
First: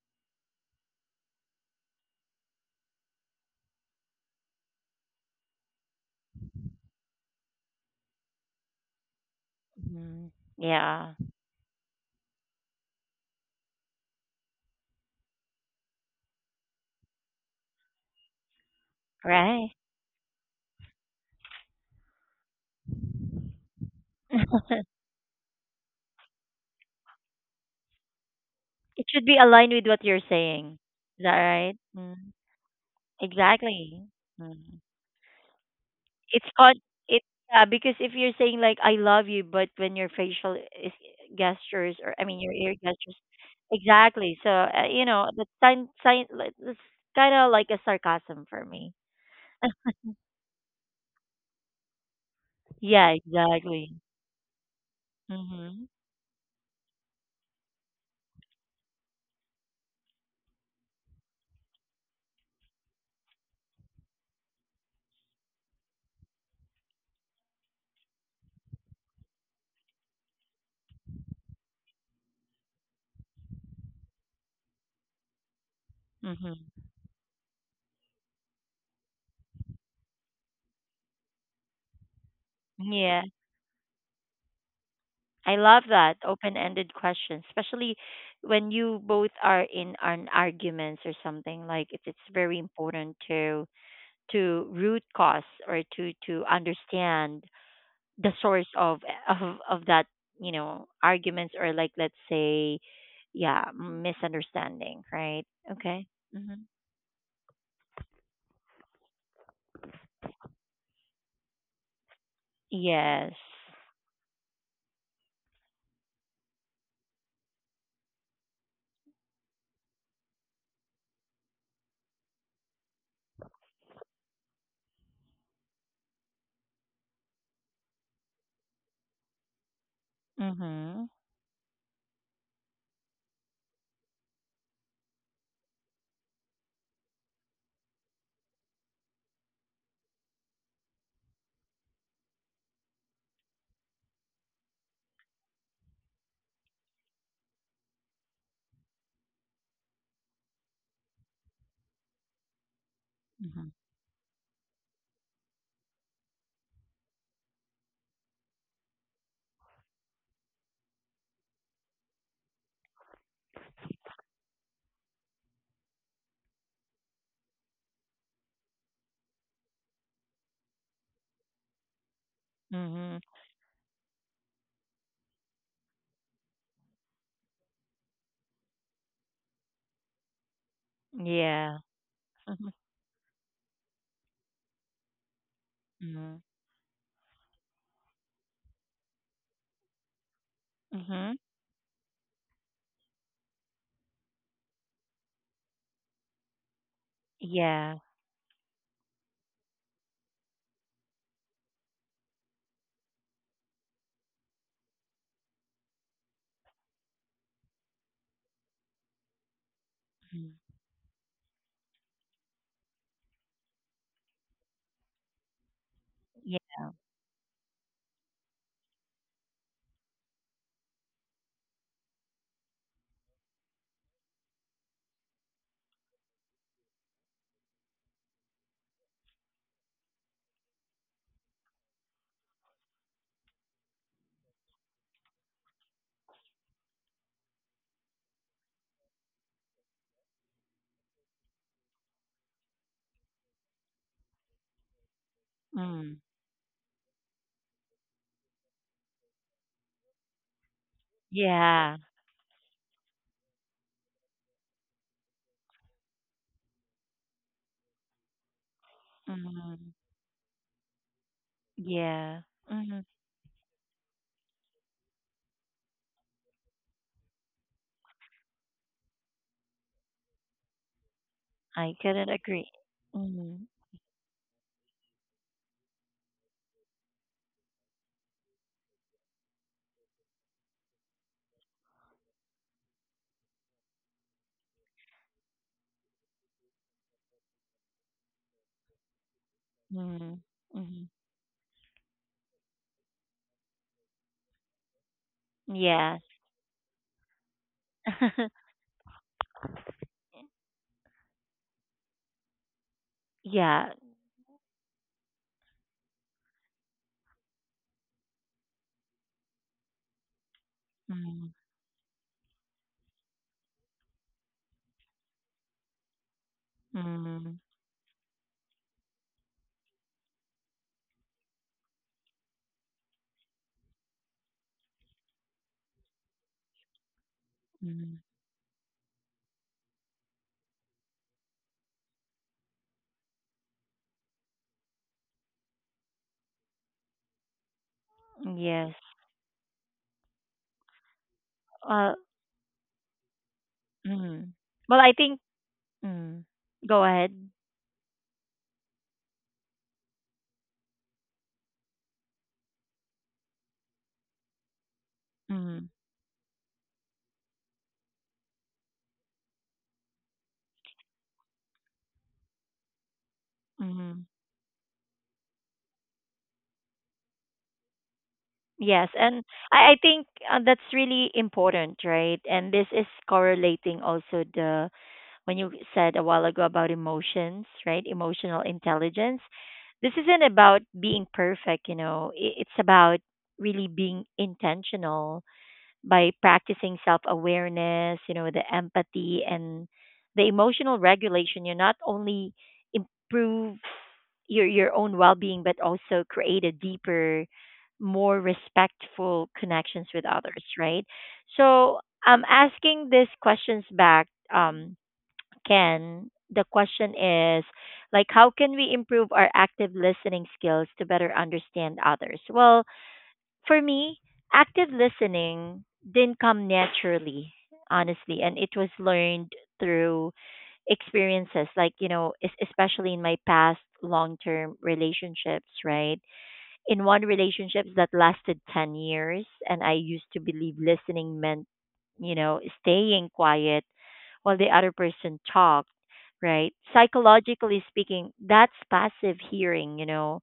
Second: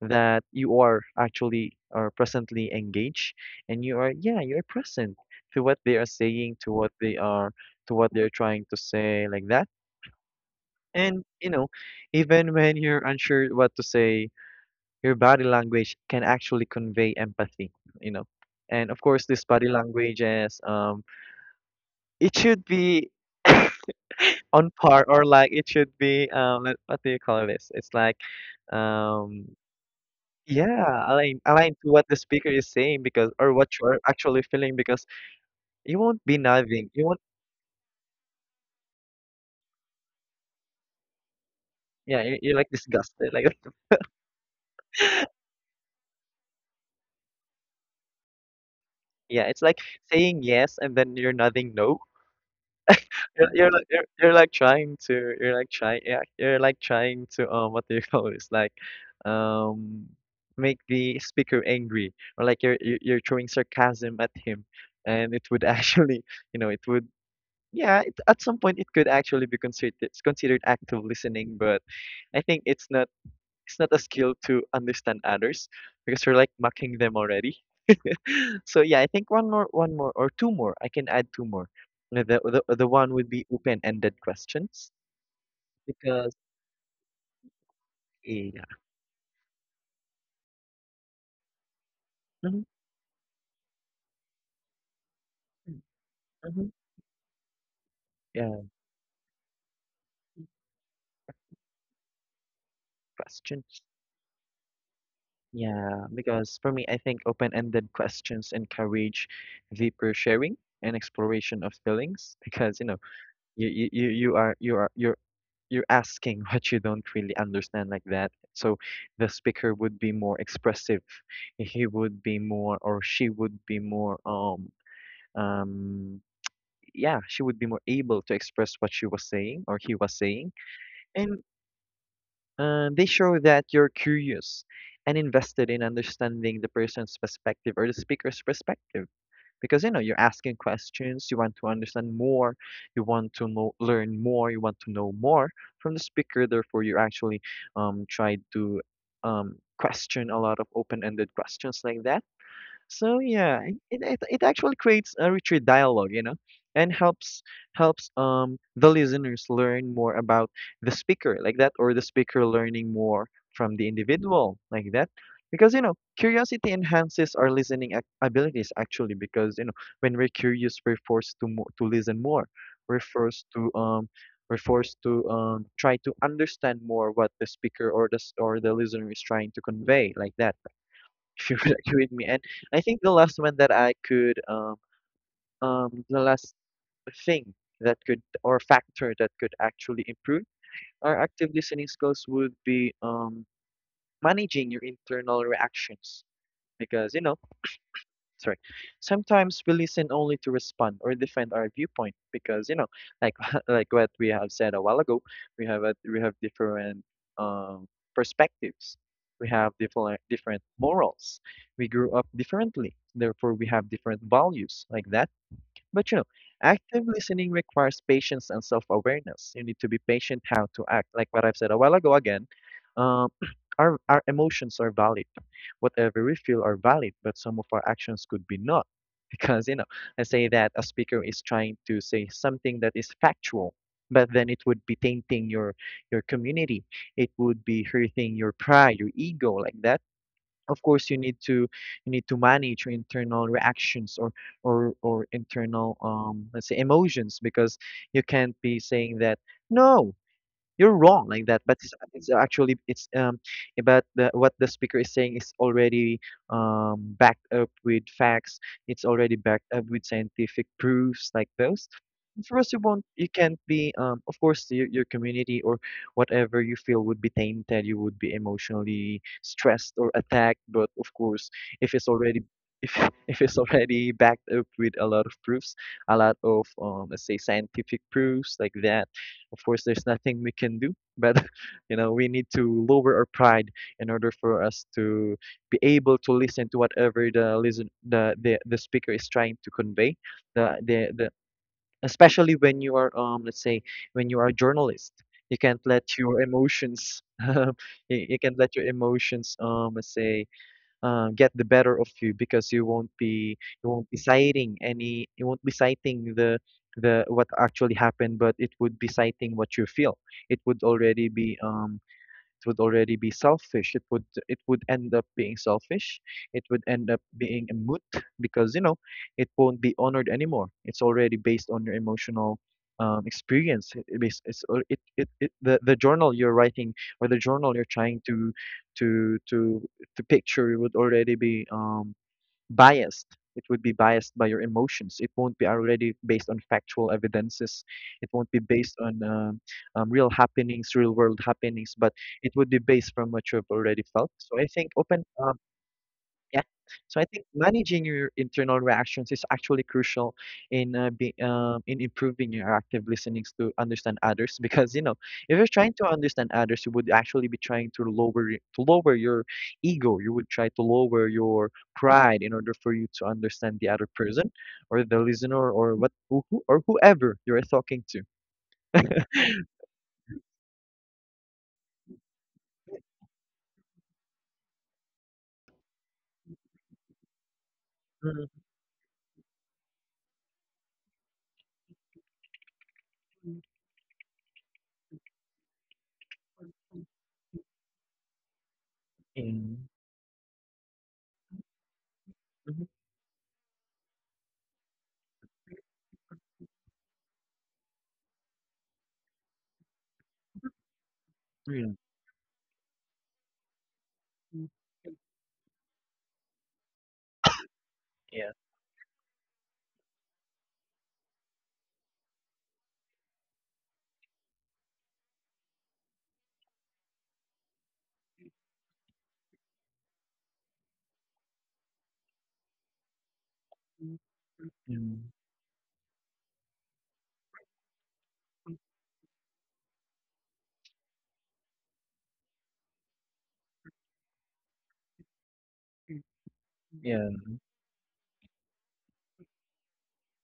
[SPEAKER 2] that you are presently engaged and you are yeah you're present to what they are saying to what they are to what they're trying to say like that.
[SPEAKER 1] Mm-hmm. Yeah,
[SPEAKER 2] And you know, even when you're unsure what to say, your body language can actually convey empathy, you know. And of course, this body
[SPEAKER 1] right.
[SPEAKER 2] language is it should be on par, or like it should be, what do you call this? It's like,
[SPEAKER 1] It should be
[SPEAKER 2] um,
[SPEAKER 1] aligned with what you're saying.
[SPEAKER 2] yeah,
[SPEAKER 1] Is that
[SPEAKER 2] align
[SPEAKER 1] right?
[SPEAKER 2] to what the
[SPEAKER 1] Mm.
[SPEAKER 2] speaker is saying, because or what you're
[SPEAKER 1] Exactly.
[SPEAKER 2] actually feeling,
[SPEAKER 1] Mm.
[SPEAKER 2] because you won't be
[SPEAKER 1] It's called
[SPEAKER 2] nodding, you won't,
[SPEAKER 1] it yeah, because if you're saying like I love you, but when your facial is gestures, or
[SPEAKER 2] yeah,
[SPEAKER 1] I mean your
[SPEAKER 2] you're like
[SPEAKER 1] ear gestures,
[SPEAKER 2] disgusted, like
[SPEAKER 1] exactly. So you know, that's sign. It's kind of like a sarcasm for me.
[SPEAKER 2] yeah, it's like saying yes and then you're nodding no.
[SPEAKER 1] Yeah,
[SPEAKER 2] You're like
[SPEAKER 1] exactly.
[SPEAKER 2] you're like trying to you're like
[SPEAKER 1] Mhm.
[SPEAKER 2] trying yeah you're like trying to what do you call this, like um make the speaker angry, or like you're you're throwing sarcasm at him, and it would actually, you know, it would yeah it, at some point it could actually be considered it's considered active listening, but I think it's not. It's not a skill to understand others, because we're like
[SPEAKER 1] Mhm.
[SPEAKER 2] mocking them already. So yeah, I think one more or two more, I can add two more. The one
[SPEAKER 1] Yeah.
[SPEAKER 2] would be open-ended questions.
[SPEAKER 1] I love that
[SPEAKER 2] Because
[SPEAKER 1] open-ended question, especially when
[SPEAKER 2] yeah.
[SPEAKER 1] you both are in an arguments or something like it's very
[SPEAKER 2] Mhm,
[SPEAKER 1] important to root cause or to
[SPEAKER 2] mhm,
[SPEAKER 1] understand the
[SPEAKER 2] yeah.
[SPEAKER 1] source of of that, you know, arguments, or like let's say, yeah,
[SPEAKER 2] Questions.
[SPEAKER 1] misunderstanding, right?
[SPEAKER 2] Yeah,
[SPEAKER 1] Okay.
[SPEAKER 2] because
[SPEAKER 1] Mhm.
[SPEAKER 2] for me, I think open-ended questions encourage deeper sharing and exploration of feelings, because you know
[SPEAKER 1] Yes.
[SPEAKER 2] you're asking what you don't really understand, like that. So the speaker would be more expressive. He would be more, or she would be more um, yeah, she would be more able to express what she was saying or he was saying.
[SPEAKER 1] Mhm.
[SPEAKER 2] And. They show that you're curious and invested in understanding the person's perspective, or the speaker's perspective, because you know you're asking questions, you want to understand more, you want to know, learn more, you want to know more from the speaker. Therefore you actually try to question a lot of open-ended questions like that. So yeah,
[SPEAKER 1] Mhm.
[SPEAKER 2] it actually creates a richer dialogue, you know, and helps helps the listeners learn more about the speaker, like that, or the speaker learning more from the individual, like that. Because you know, curiosity enhances our listening abilities actually. Because you know, when we're curious, we're forced to to listen more. We're
[SPEAKER 1] Mhm.
[SPEAKER 2] forced to um we're forced to try to understand more what the speaker or the listener is trying to convey, like that, if you would
[SPEAKER 1] Yeah.
[SPEAKER 2] agree with me. And
[SPEAKER 1] Mhm.
[SPEAKER 2] I think the last one that I could, the
[SPEAKER 1] Mhm.
[SPEAKER 2] last thing that could, or factor that could actually improve our
[SPEAKER 1] Mm-hmm.
[SPEAKER 2] active listening skills would be managing your internal reactions. Because, you know,
[SPEAKER 1] Yeah.
[SPEAKER 2] sorry. Sometimes we listen only to respond or defend our viewpoint, because you know, like like what we have said a while ago, we have we have different um, perspectives. We have
[SPEAKER 1] Mm.
[SPEAKER 2] different morals. We grew up differently, therefore we have different values, like that. But you know,
[SPEAKER 1] Yeah.
[SPEAKER 2] active listening requires patience and self-awareness. You need to be patient how to act. Like what I've said a while ago again, um, our emotions are valid. Whatever we feel are valid, but some of our actions could be not. Because you know, I say that a speaker is trying to say something that is factual, but then it would be tainting your community. It would be hurting your pride, your ego, like that. Of course you need to manage your internal reactions, or or internal
[SPEAKER 1] Mm.
[SPEAKER 2] let's say emotions, because you can't be saying that no, you're wrong, like that. But
[SPEAKER 1] Yeah.
[SPEAKER 2] it's actually it's about the, what the speaker is saying is already backed up with facts. It's already backed up
[SPEAKER 1] Mm.
[SPEAKER 2] with scientific proofs, like those.
[SPEAKER 1] Yeah.
[SPEAKER 2] For us,
[SPEAKER 1] Mm-hmm.
[SPEAKER 2] you can't be of course your community or whatever you feel would be tainted, you would be emotionally stressed or attacked. But of course, if
[SPEAKER 1] I
[SPEAKER 2] it's
[SPEAKER 1] couldn't
[SPEAKER 2] already
[SPEAKER 1] agree.
[SPEAKER 2] if, if it's
[SPEAKER 1] Mm.
[SPEAKER 2] already backed up with a lot of proofs, a lot of let's say scientific proofs, like that, of course, there's nothing we can do, but you know, we need to lower our pride in order for us to be able to listen to whatever the listen the speaker is trying to convey.
[SPEAKER 1] Mm.
[SPEAKER 2] The
[SPEAKER 1] Mm.
[SPEAKER 2] the the especially when you are let's say when you are a journalist, you can't let
[SPEAKER 1] Yes.
[SPEAKER 2] your emotions you can't let your emotions let's say get the better of you, because you
[SPEAKER 1] Yeah.
[SPEAKER 2] won't be citing any you won't be citing the what actually happened, but it would be citing what you feel. It
[SPEAKER 1] Mm.
[SPEAKER 2] would already be selfish. It would end up being selfish. It would end up
[SPEAKER 1] Mm.
[SPEAKER 2] being a moot, because you know it won't be honored anymore. It's already based on your emotional experience. It is- it's it, it, it the journal you're writing, or the journal you're
[SPEAKER 1] Mm.
[SPEAKER 2] trying to to to to picture, would already be biased. It would be biased by your emotions. It won't be already based on factual evidences. It won't be
[SPEAKER 1] Yes.
[SPEAKER 2] based on real happenings, real world happenings, but
[SPEAKER 1] Uh,
[SPEAKER 2] it would be based from what you have already felt.
[SPEAKER 1] mm.
[SPEAKER 2] So I think
[SPEAKER 1] Well, I
[SPEAKER 2] open
[SPEAKER 1] think. Mm.
[SPEAKER 2] yeah.
[SPEAKER 1] Go
[SPEAKER 2] So I
[SPEAKER 1] ahead.
[SPEAKER 2] think managing your internal reactions is actually crucial in in improving your active listening to understand others, because you know if you're
[SPEAKER 1] Mm.
[SPEAKER 2] trying to understand others, you would actually be trying to to lower your ego, you would try to lower your pride in order for you to understand the other
[SPEAKER 1] Mm.
[SPEAKER 2] person, or the listener, or or whoever you're talking to.
[SPEAKER 1] Yes, and I think that's really important, right? And this is correlating also the when you said a while ago about emotions, right?
[SPEAKER 2] Mhm.
[SPEAKER 1] Emotional intelligence. This isn't about being perfect, you know, it's about really being intentional by practicing self awareness, you know, the empathy
[SPEAKER 2] Yeah.
[SPEAKER 1] and the emotional regulation. You not only
[SPEAKER 2] Mhm.
[SPEAKER 1] improve your own well being, but also create a deeper, more respectful connections with others, right?
[SPEAKER 2] Really.
[SPEAKER 1] So I'm asking these questions back. Can, the question is like how
[SPEAKER 2] Yeah.
[SPEAKER 1] can we improve our active listening skills to better understand others? Well, for me, active listening didn't come naturally, honestly, and it was learned through experiences like, you know, especially in my past
[SPEAKER 2] Mm.
[SPEAKER 1] long-term relationships, right? In one relationship that lasted 10 years, and I used to believe listening meant you know staying quiet while the other person talked, right?
[SPEAKER 2] Yeah.
[SPEAKER 1] Psychologically speaking, that's passive hearing, you know,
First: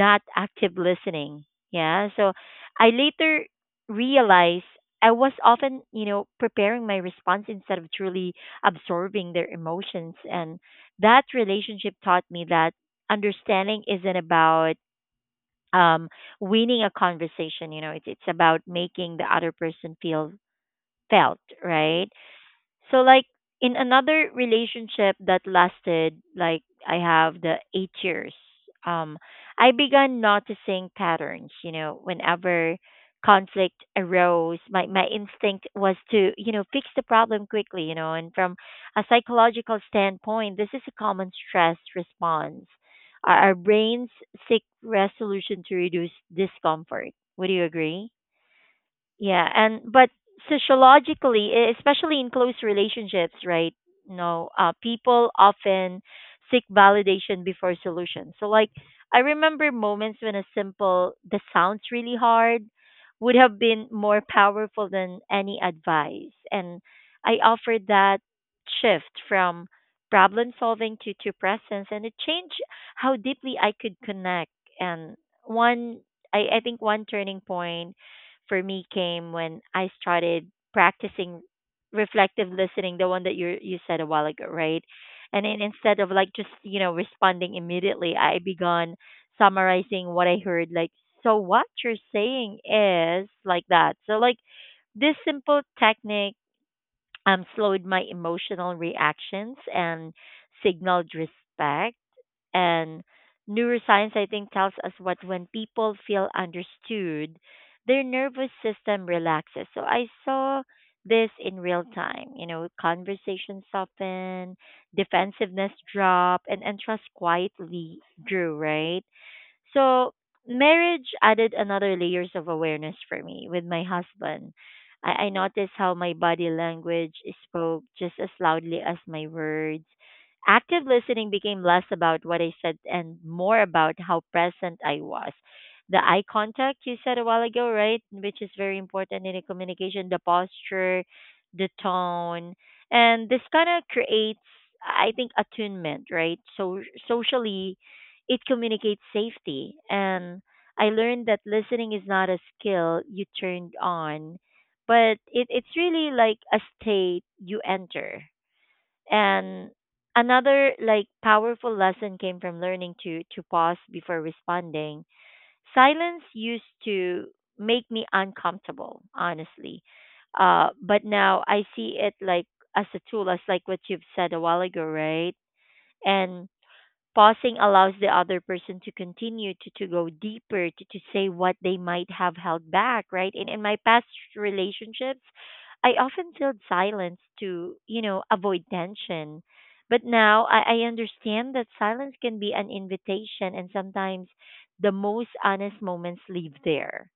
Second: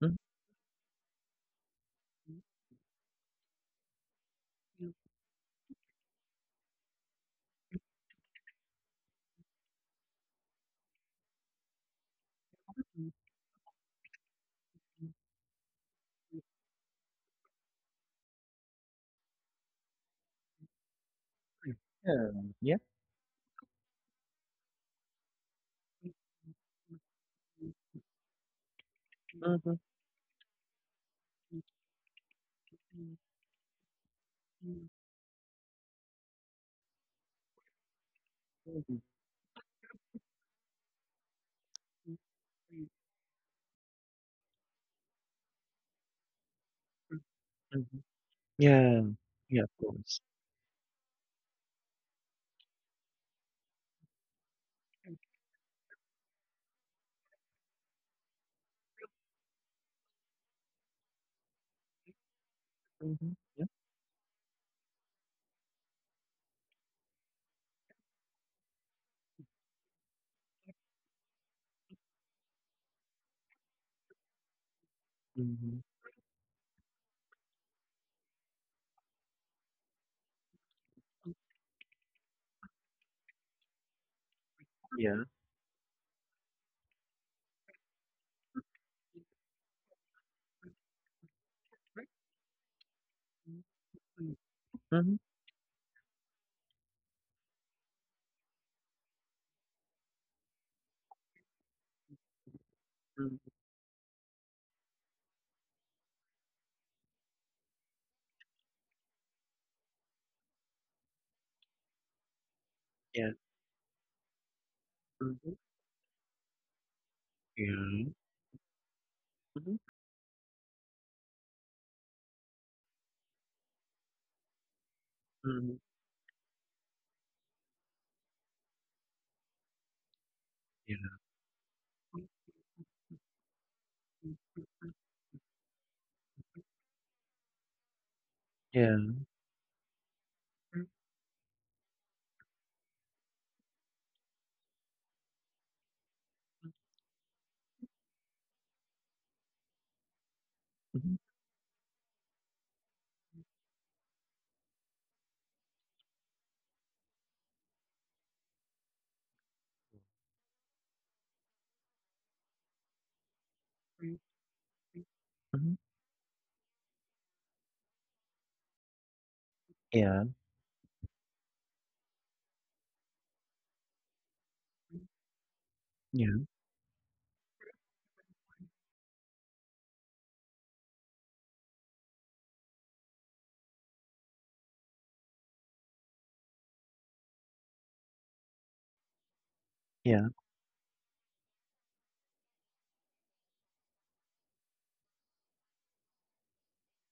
[SPEAKER 2] Mhm.
[SPEAKER 1] active listening. Yeah. So I later realized I was often, you know, preparing my response instead of truly absorbing their emotions. And that relationship taught me that understanding isn't about um, winning a conversation, you know, it's about making the other person feel felt, right?
[SPEAKER 2] Yeah. Yeah.
[SPEAKER 1] So like in another relationship that lasted like I have the 8 years, um I
[SPEAKER 2] Mhm.
[SPEAKER 1] began noticing patterns, you know, whenever conflict arose, my instinct was to, you know, fix the problem quickly, you know, and from a psychological standpoint, this is a common stress response. Our brains seek resolution to reduce discomfort. Would you
[SPEAKER 2] Mhm.
[SPEAKER 1] agree?
[SPEAKER 2] Yeah.
[SPEAKER 1] Yeah,
[SPEAKER 2] Yeah, of
[SPEAKER 1] and but
[SPEAKER 2] course.
[SPEAKER 1] sociologically, especially in close relationships, right? No, people often seek validation before solutions. So, like, I remember moments when a simple "this sounds really hard" would
[SPEAKER 2] Mhm.
[SPEAKER 1] have
[SPEAKER 2] Yeah.
[SPEAKER 1] been more powerful than any advice, and I offered that shift from problem solving to presence, and it changed how deeply I could connect. And
[SPEAKER 2] Mhm.
[SPEAKER 1] one, I think, one turning point for me came when I started practicing reflective listening, the one that you said a while ago, right?
[SPEAKER 2] Yeah.
[SPEAKER 1] And then instead of like just you know responding immediately, I began summarizing what I heard. Like, so what you're saying is like that. So like this
[SPEAKER 2] Mhm.
[SPEAKER 1] simple technique slowed my emotional reactions and signaled respect, and
[SPEAKER 2] Mhm.
[SPEAKER 1] neuroscience, I think, tells us what when people feel understood, their nervous system relaxes. So I saw this in real time. You know,
[SPEAKER 2] Yeah.
[SPEAKER 1] conversations soften,
[SPEAKER 2] Mhm.
[SPEAKER 1] defensiveness drop, and trust
[SPEAKER 2] Yeah.
[SPEAKER 1] quietly grew, right?
[SPEAKER 2] Mhm.
[SPEAKER 1] So marriage added another layers of awareness for me with my husband. I noticed
[SPEAKER 2] Mhm.
[SPEAKER 1] how my body language spoke just as loudly as my words. Active
[SPEAKER 2] Yeah.
[SPEAKER 1] listening became less about what I said and more about how present I was. The eye contact you said a while ago, right? Which is very
[SPEAKER 2] Yeah.
[SPEAKER 1] important in a communication, the posture, the tone. And this kind of creates, I think, attunement, right? So socially, it communicates safety. And I
[SPEAKER 2] Mhm.
[SPEAKER 1] learned that listening is not a skill you turned on, but it's really like a state you enter. And another like powerful lesson came from learning to pause
[SPEAKER 2] Mhm.
[SPEAKER 1] before responding. Silence used to make me uncomfortable, honestly.
[SPEAKER 2] Yeah.
[SPEAKER 1] But now I see it like as a tool, as like what you've said a while ago, right? And
[SPEAKER 2] Yeah.
[SPEAKER 1] Pausing allows the other person to continue to go deeper, to say what they might have held back, right? In my past relationships, I often filled silence to, avoid tension. But
[SPEAKER 2] Yeah.
[SPEAKER 1] now I understand that silence can be an invitation, and sometimes the most honest moments live there,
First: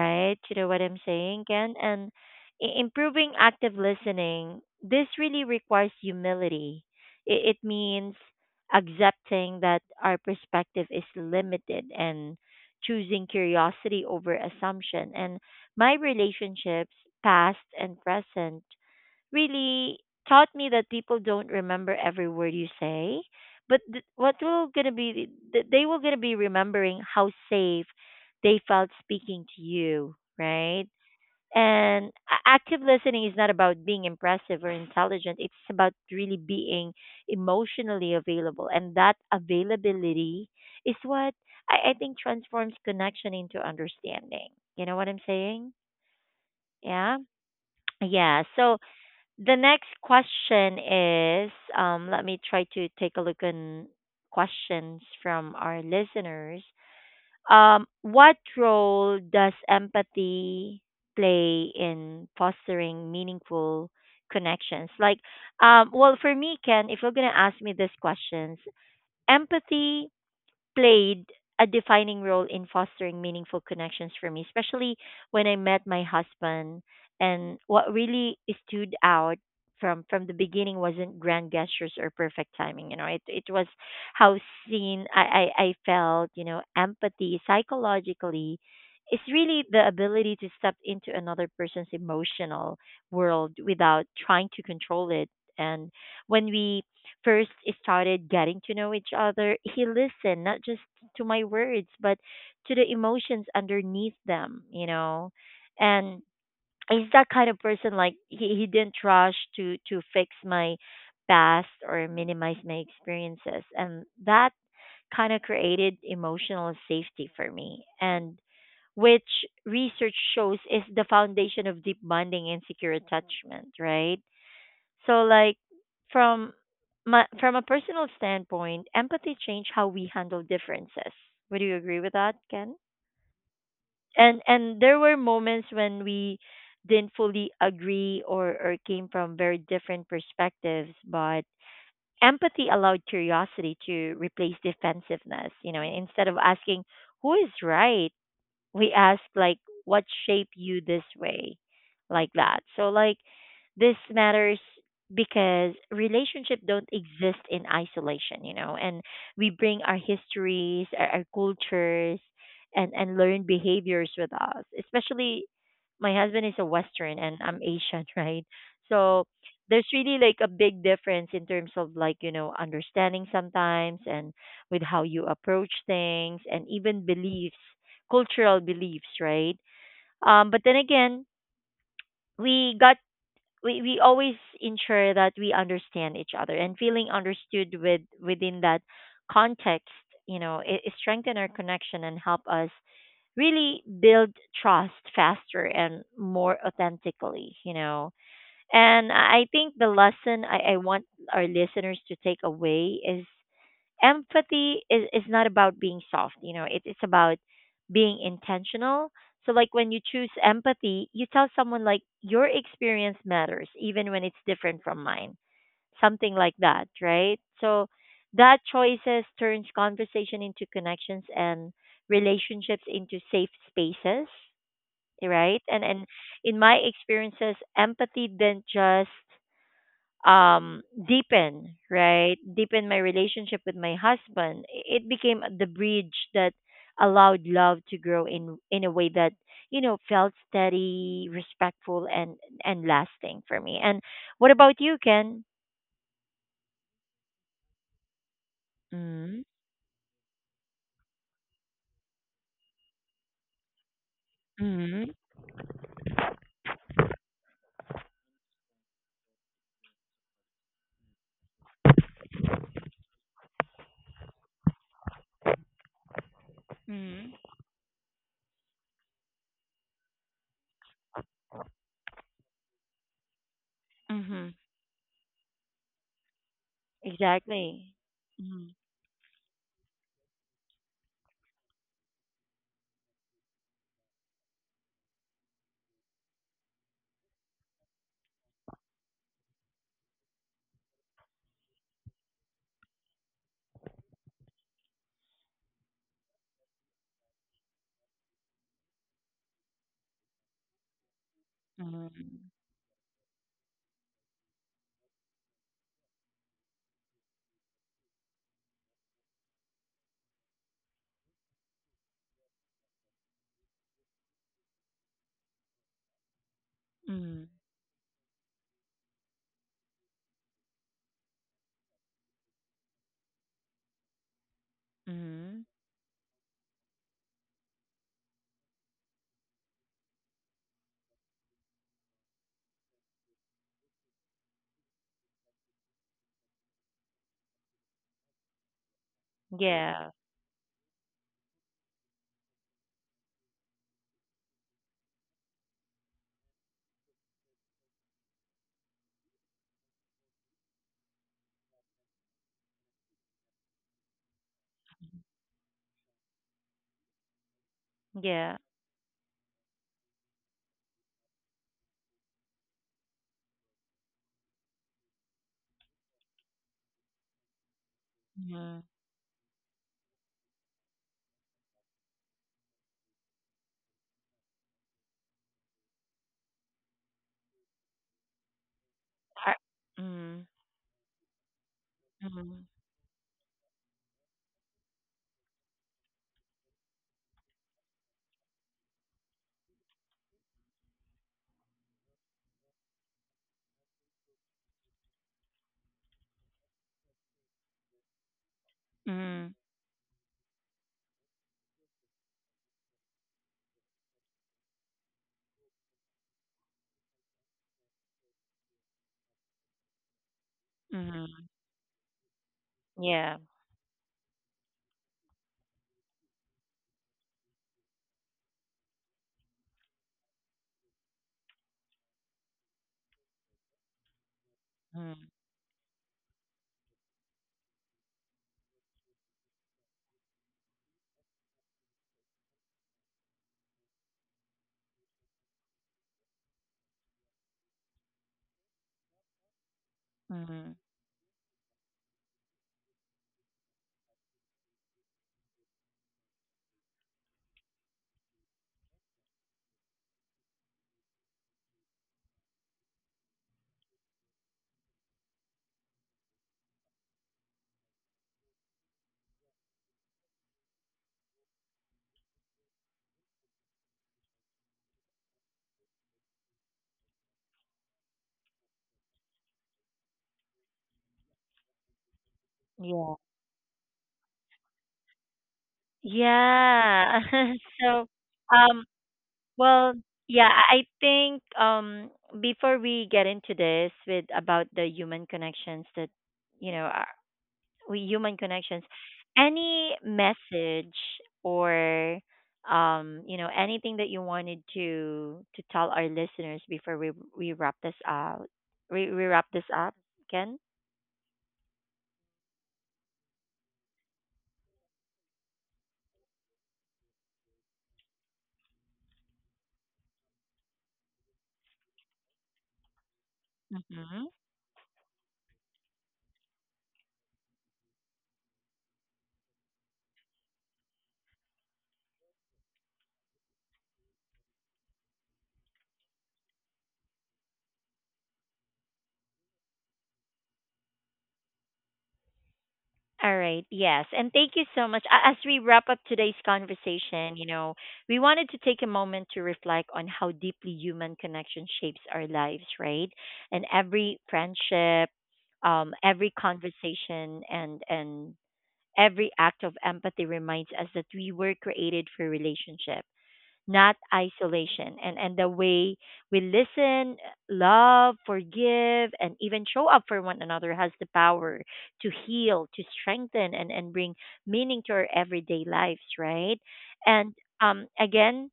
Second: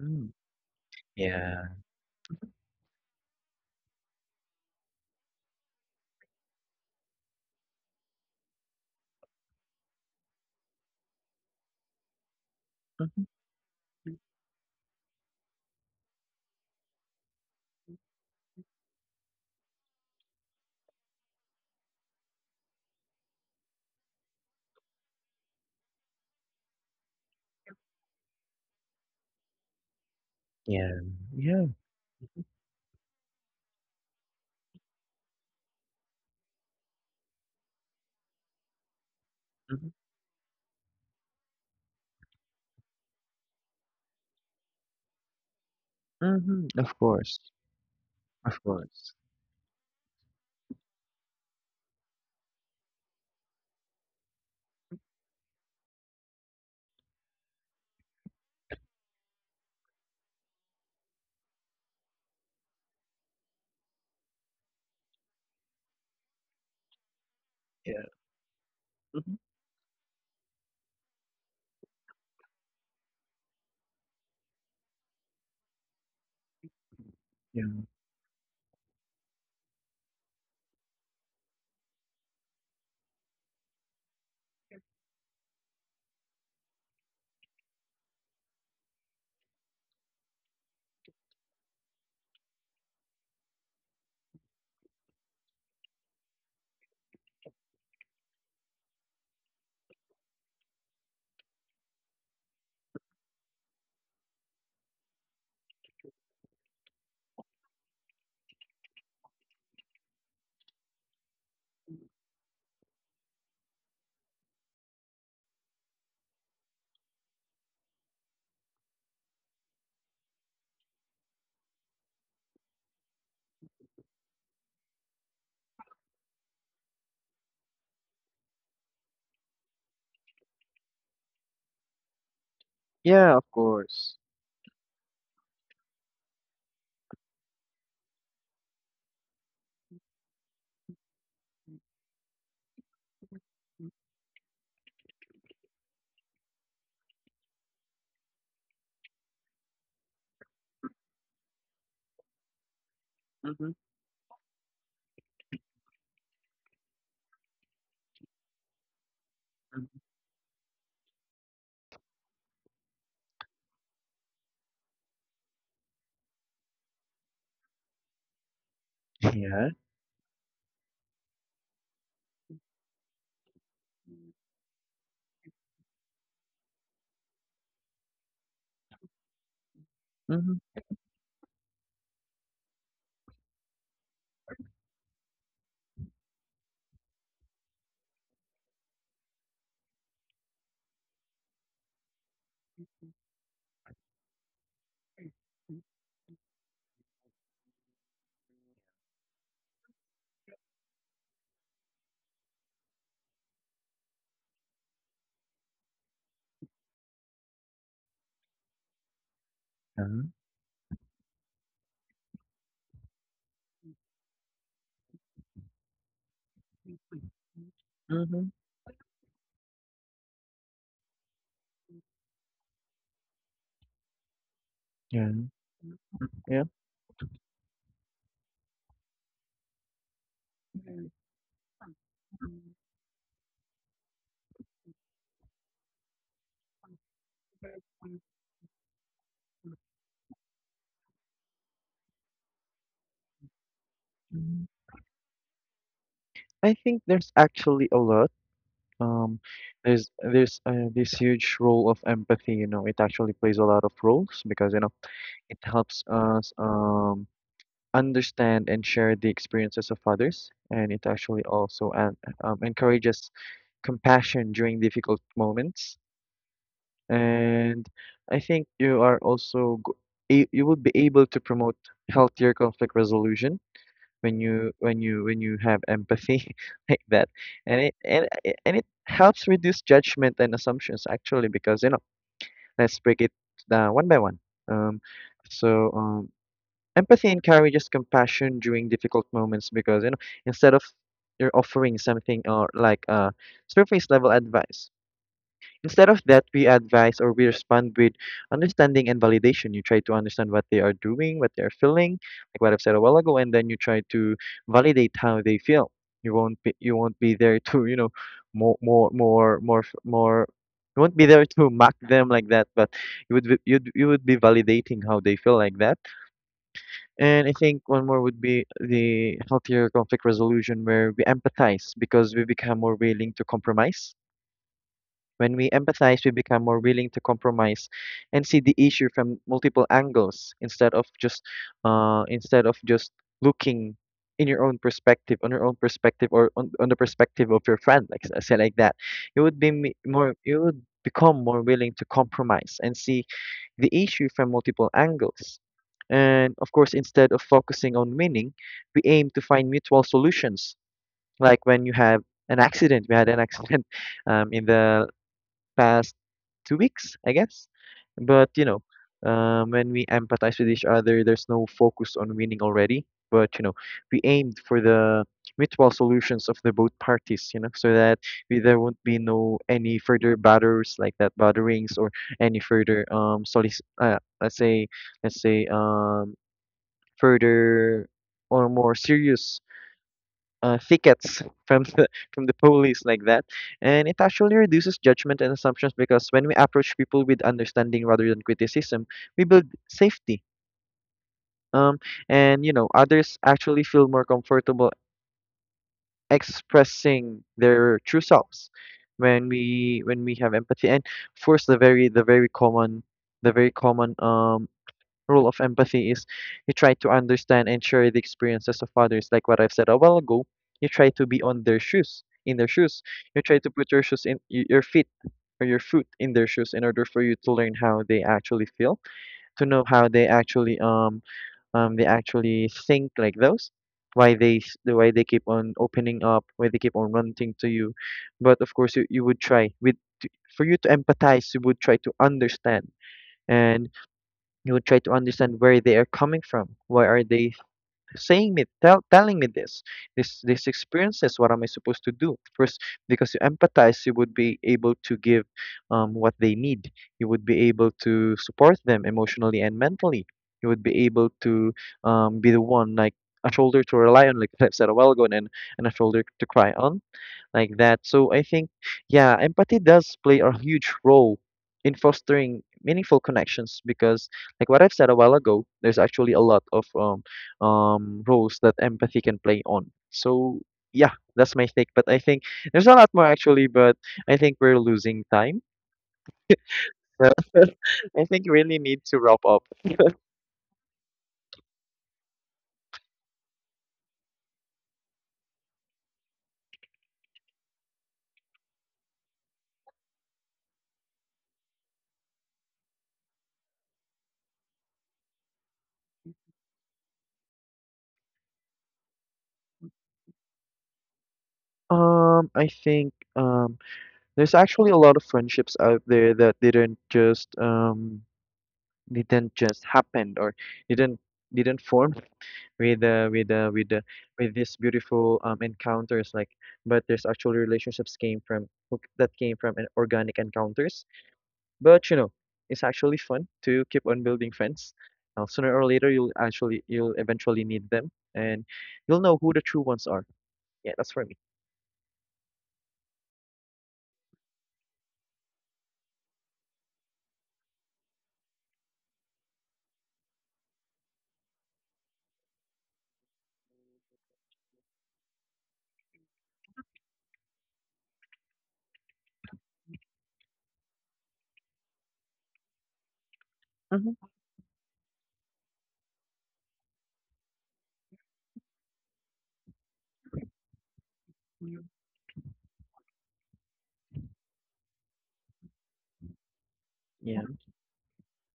[SPEAKER 2] Mm.
[SPEAKER 1] You know what I'm saying,
[SPEAKER 2] Yeah.
[SPEAKER 1] Ken? And improving active listening, this really requires humility. It means accepting that our perspective is limited and
[SPEAKER 2] Mhm.
[SPEAKER 1] choosing curiosity over assumption. And my relationships, past and present, really taught me that people don't remember every word you say, but th- what will gonna be th- they will gonna be remembering how safe they felt speaking to you, right?
[SPEAKER 2] Yeah. Yeah.
[SPEAKER 1] And active listening is not about being impressive or intelligent. It's about really being emotionally available, and that
[SPEAKER 2] Mhm.
[SPEAKER 1] availability is what I think transforms connection into understanding. You know what I'm saying?
[SPEAKER 2] Mhm. Of
[SPEAKER 1] Yeah.
[SPEAKER 2] course.
[SPEAKER 1] Yeah.
[SPEAKER 2] Of
[SPEAKER 1] So
[SPEAKER 2] course.
[SPEAKER 1] the next question is, let me try to take a look on questions from our listeners. What role does empathy play in fostering meaningful connections? Like, well, for me, Ken, if you're going to ask me these
[SPEAKER 2] Yeah.
[SPEAKER 1] questions,
[SPEAKER 2] Mhm.
[SPEAKER 1] empathy played a defining role in fostering meaningful connections for me, especially when I met my husband. And
[SPEAKER 2] Yeah.
[SPEAKER 1] what really stood out from the beginning wasn't grand gestures or perfect timing. You know, it was how seen I felt. You know, empathy psychologically is really the ability to step into another person's emotional world without trying to control it. And when we first started getting to know each other, he listened not just to my words, but to the emotions underneath them, you know. And he's that kind of person like he didn't rush to fix my past or minimize my experiences. And that kind of created emotional safety for me. And which research shows is the foundation of deep bonding and secure attachment, right? So like from my, from a personal standpoint, empathy changed how we handle differences. Would you agree with that, Ken?
[SPEAKER 2] Yeah, of course.
[SPEAKER 1] And there were moments when we didn't fully agree or came from very different perspectives, but empathy allowed curiosity to replace defensiveness, you know, instead of asking who is right, we ask like what shape you this way like that, so like
[SPEAKER 2] Mhm.
[SPEAKER 1] this matters because relationship don't exist in isolation, you know, and we bring
[SPEAKER 2] Mhm.
[SPEAKER 1] our histories, our cultures, and learn behaviors with us, especially my husband is a western and I'm asian right? So
[SPEAKER 2] Yeah.
[SPEAKER 1] there's really like a big difference in terms of like, you know, understanding sometimes and with how you approach things and even beliefs, cultural beliefs, right? Um,
[SPEAKER 2] Mhm.
[SPEAKER 1] but then again, we got we always ensure that we understand each other and feeling understood with within that context, you know, it strengthen our connection and help us really build trust faster and more authentically, you know. And I think the lesson I want our listeners to take away is empathy is not about being soft, you know, it's about being intentional. So like when you
[SPEAKER 2] Yeah.
[SPEAKER 1] choose empathy you tell someone like your experience matters even when it's different from mine, something like that, right? So
[SPEAKER 2] Mhm.
[SPEAKER 1] that choices turns conversation into connections and relationships into safe spaces,
[SPEAKER 2] Yeah.
[SPEAKER 1] right? And in
[SPEAKER 2] Yeah.
[SPEAKER 1] my experiences empathy didn't just deepen, right, deepen my relationship with my husband. It became the bridge that allowed love to grow in a way that, you know, felt steady, respectful, and lasting for me. And what
[SPEAKER 2] Mhm.
[SPEAKER 1] about you, Ken?
[SPEAKER 2] I think there's actually a lot. Um,
[SPEAKER 1] Mm-hmm.
[SPEAKER 2] there's this huge role of empathy. You know, it actually plays a lot of roles, because you know
[SPEAKER 1] Mm-hmm.
[SPEAKER 2] it helps us understand and share the experiences of others, and it actually also encourages compassion during difficult moments. And I think you are also go- a- you would be able to promote healthier conflict resolution when you when you when you have empathy, like that. and it
[SPEAKER 1] Exactly.
[SPEAKER 2] and, it- and it helps reduce judgment and assumptions actually, because you know, let's break it down one by one. um so um Empathy encourages compassion during difficult moments, because you know, instead of you're offering something, or like a surface level advice. Instead of that, we advise or we respond with understanding and validation. You try to understand what they are doing, what they are feeling,
[SPEAKER 1] Mm-hmm.
[SPEAKER 2] like what I've said a while ago, and then you try to validate how they feel. You won't be there to, you know, more. You won't be there to mock them, like that, but you would be validating how they feel, like that. And
[SPEAKER 1] Mm.
[SPEAKER 2] I think one more would be the healthier conflict resolution, where we empathize because we become more willing to compromise. When
[SPEAKER 1] Mm.
[SPEAKER 2] we empathize, we become more willing to compromise and see the issue from multiple angles, instead of just uh, instead of just looking in your own perspective, on your own perspective, or on the perspective of your friend, like say like that.
[SPEAKER 1] Yeah.
[SPEAKER 2] You would become more willing to compromise and see the issue from multiple angles. And of course, instead of focusing on winning, we aim to find mutual solutions. Like when you have an accident, we had an accident, in the past 2 weeks, I guess. But
[SPEAKER 1] Yeah.
[SPEAKER 2] you know, when we empathize with each other, there's no focus on winning already. But you know, we aimed for the mutual solutions of the both parties. You know, so that we, there
[SPEAKER 1] Mm-hmm.
[SPEAKER 2] won't be no any further batters, like that, batterings, or any further let's say, let's say um, further or more serious
[SPEAKER 1] Mm.
[SPEAKER 2] tickets from the from the
[SPEAKER 1] Mm.
[SPEAKER 2] police, like that. And it actually reduces judgment and assumptions, because when we approach people with understanding rather than criticism, we build safety, um and you know others actually feel more comfortable expressing their true selves
[SPEAKER 1] Mm-hmm.
[SPEAKER 2] when we have empathy. And of course, the very the very common role of empathy is you try to understand and share the experiences of others, like what I've said a while ago. You try to be
[SPEAKER 1] Mm-hmm.
[SPEAKER 2] on their shoes, in their shoes.
[SPEAKER 1] Yeah.
[SPEAKER 2] You try to put your shoes in your feet, or your foot in their shoes, in order for you to learn how they actually feel, to know how they actually think, like those, why they s- the why they
[SPEAKER 1] Mm.
[SPEAKER 2] keep on opening up, why they keep on ranting to you. But of course, you would try with to- for you to empathize, you would try to understand, and you would try to understand where they are coming from. Why are they saying me, tell, telling me this, this
[SPEAKER 1] Mm.
[SPEAKER 2] experiences? What am I supposed to do? First, because you empathize, you would be able to give what they need. You would be able to support them emotionally and mentally. You would be able to be the one like a shoulder to rely on, like, I said a while ago, and a shoulder to cry on, like that. So I think, yeah, empathy does play a huge role in fostering meaningful connections, because, like what I've said a while ago, there's actually a lot of roles that empathy can play on. So yeah, that's my take. But I think there's a lot more actually, but I think we're losing time.
[SPEAKER 1] Yeah.
[SPEAKER 2] So
[SPEAKER 1] So,
[SPEAKER 2] I think we really
[SPEAKER 1] um,
[SPEAKER 2] need to wrap up.
[SPEAKER 1] well, yeah, I think before we get into this with about the human connections that you know are we human connections, any message or you know anything that you wanted to tell our listeners before we wrap this out we wrap this up, Ken?
[SPEAKER 2] I think there's actually a lot of friendships out there that didn't just happen, or didn't didn't form with with these beautiful encounters like but there's actually relationships came from ok, that came from an organic encounters. But you know, it's actually fun to keep on building friends. Sooner or later, you'll actually you'll eventually need them, and you'll know who the true ones are. Yeah, that's for me.
[SPEAKER 1] All right. Yes. And thank you so much. As we wrap up today's conversation, you know, we wanted to take a moment to reflect on how deeply human connection shapes our lives, right? And every friendship, every conversation, and every act of empathy reminds us that we were created for relationship, not
[SPEAKER 2] Mhm.
[SPEAKER 1] isolation. And the way we listen, love, forgive, and even show up for one another has the power to heal, to strengthen, and bring meaning to our everyday lives, right? And
[SPEAKER 2] Yeah.
[SPEAKER 1] again,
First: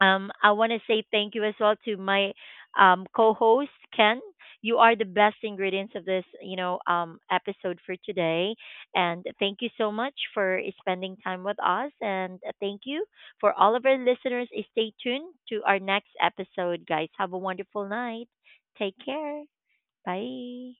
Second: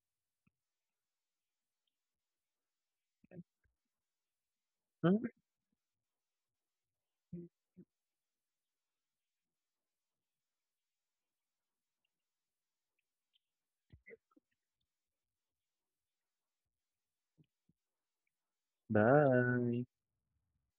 [SPEAKER 1] I want to say thank you as well to my co-host Ken. You are the
[SPEAKER 2] Mhm.
[SPEAKER 1] best ingredients of this, you know, episode for today. And thank you so much for spending time with us. And thank you for all of our listeners. Stay tuned to our next episode, guys. Have a wonderful night. Take care.
[SPEAKER 2] Bye.
[SPEAKER 1] Bye.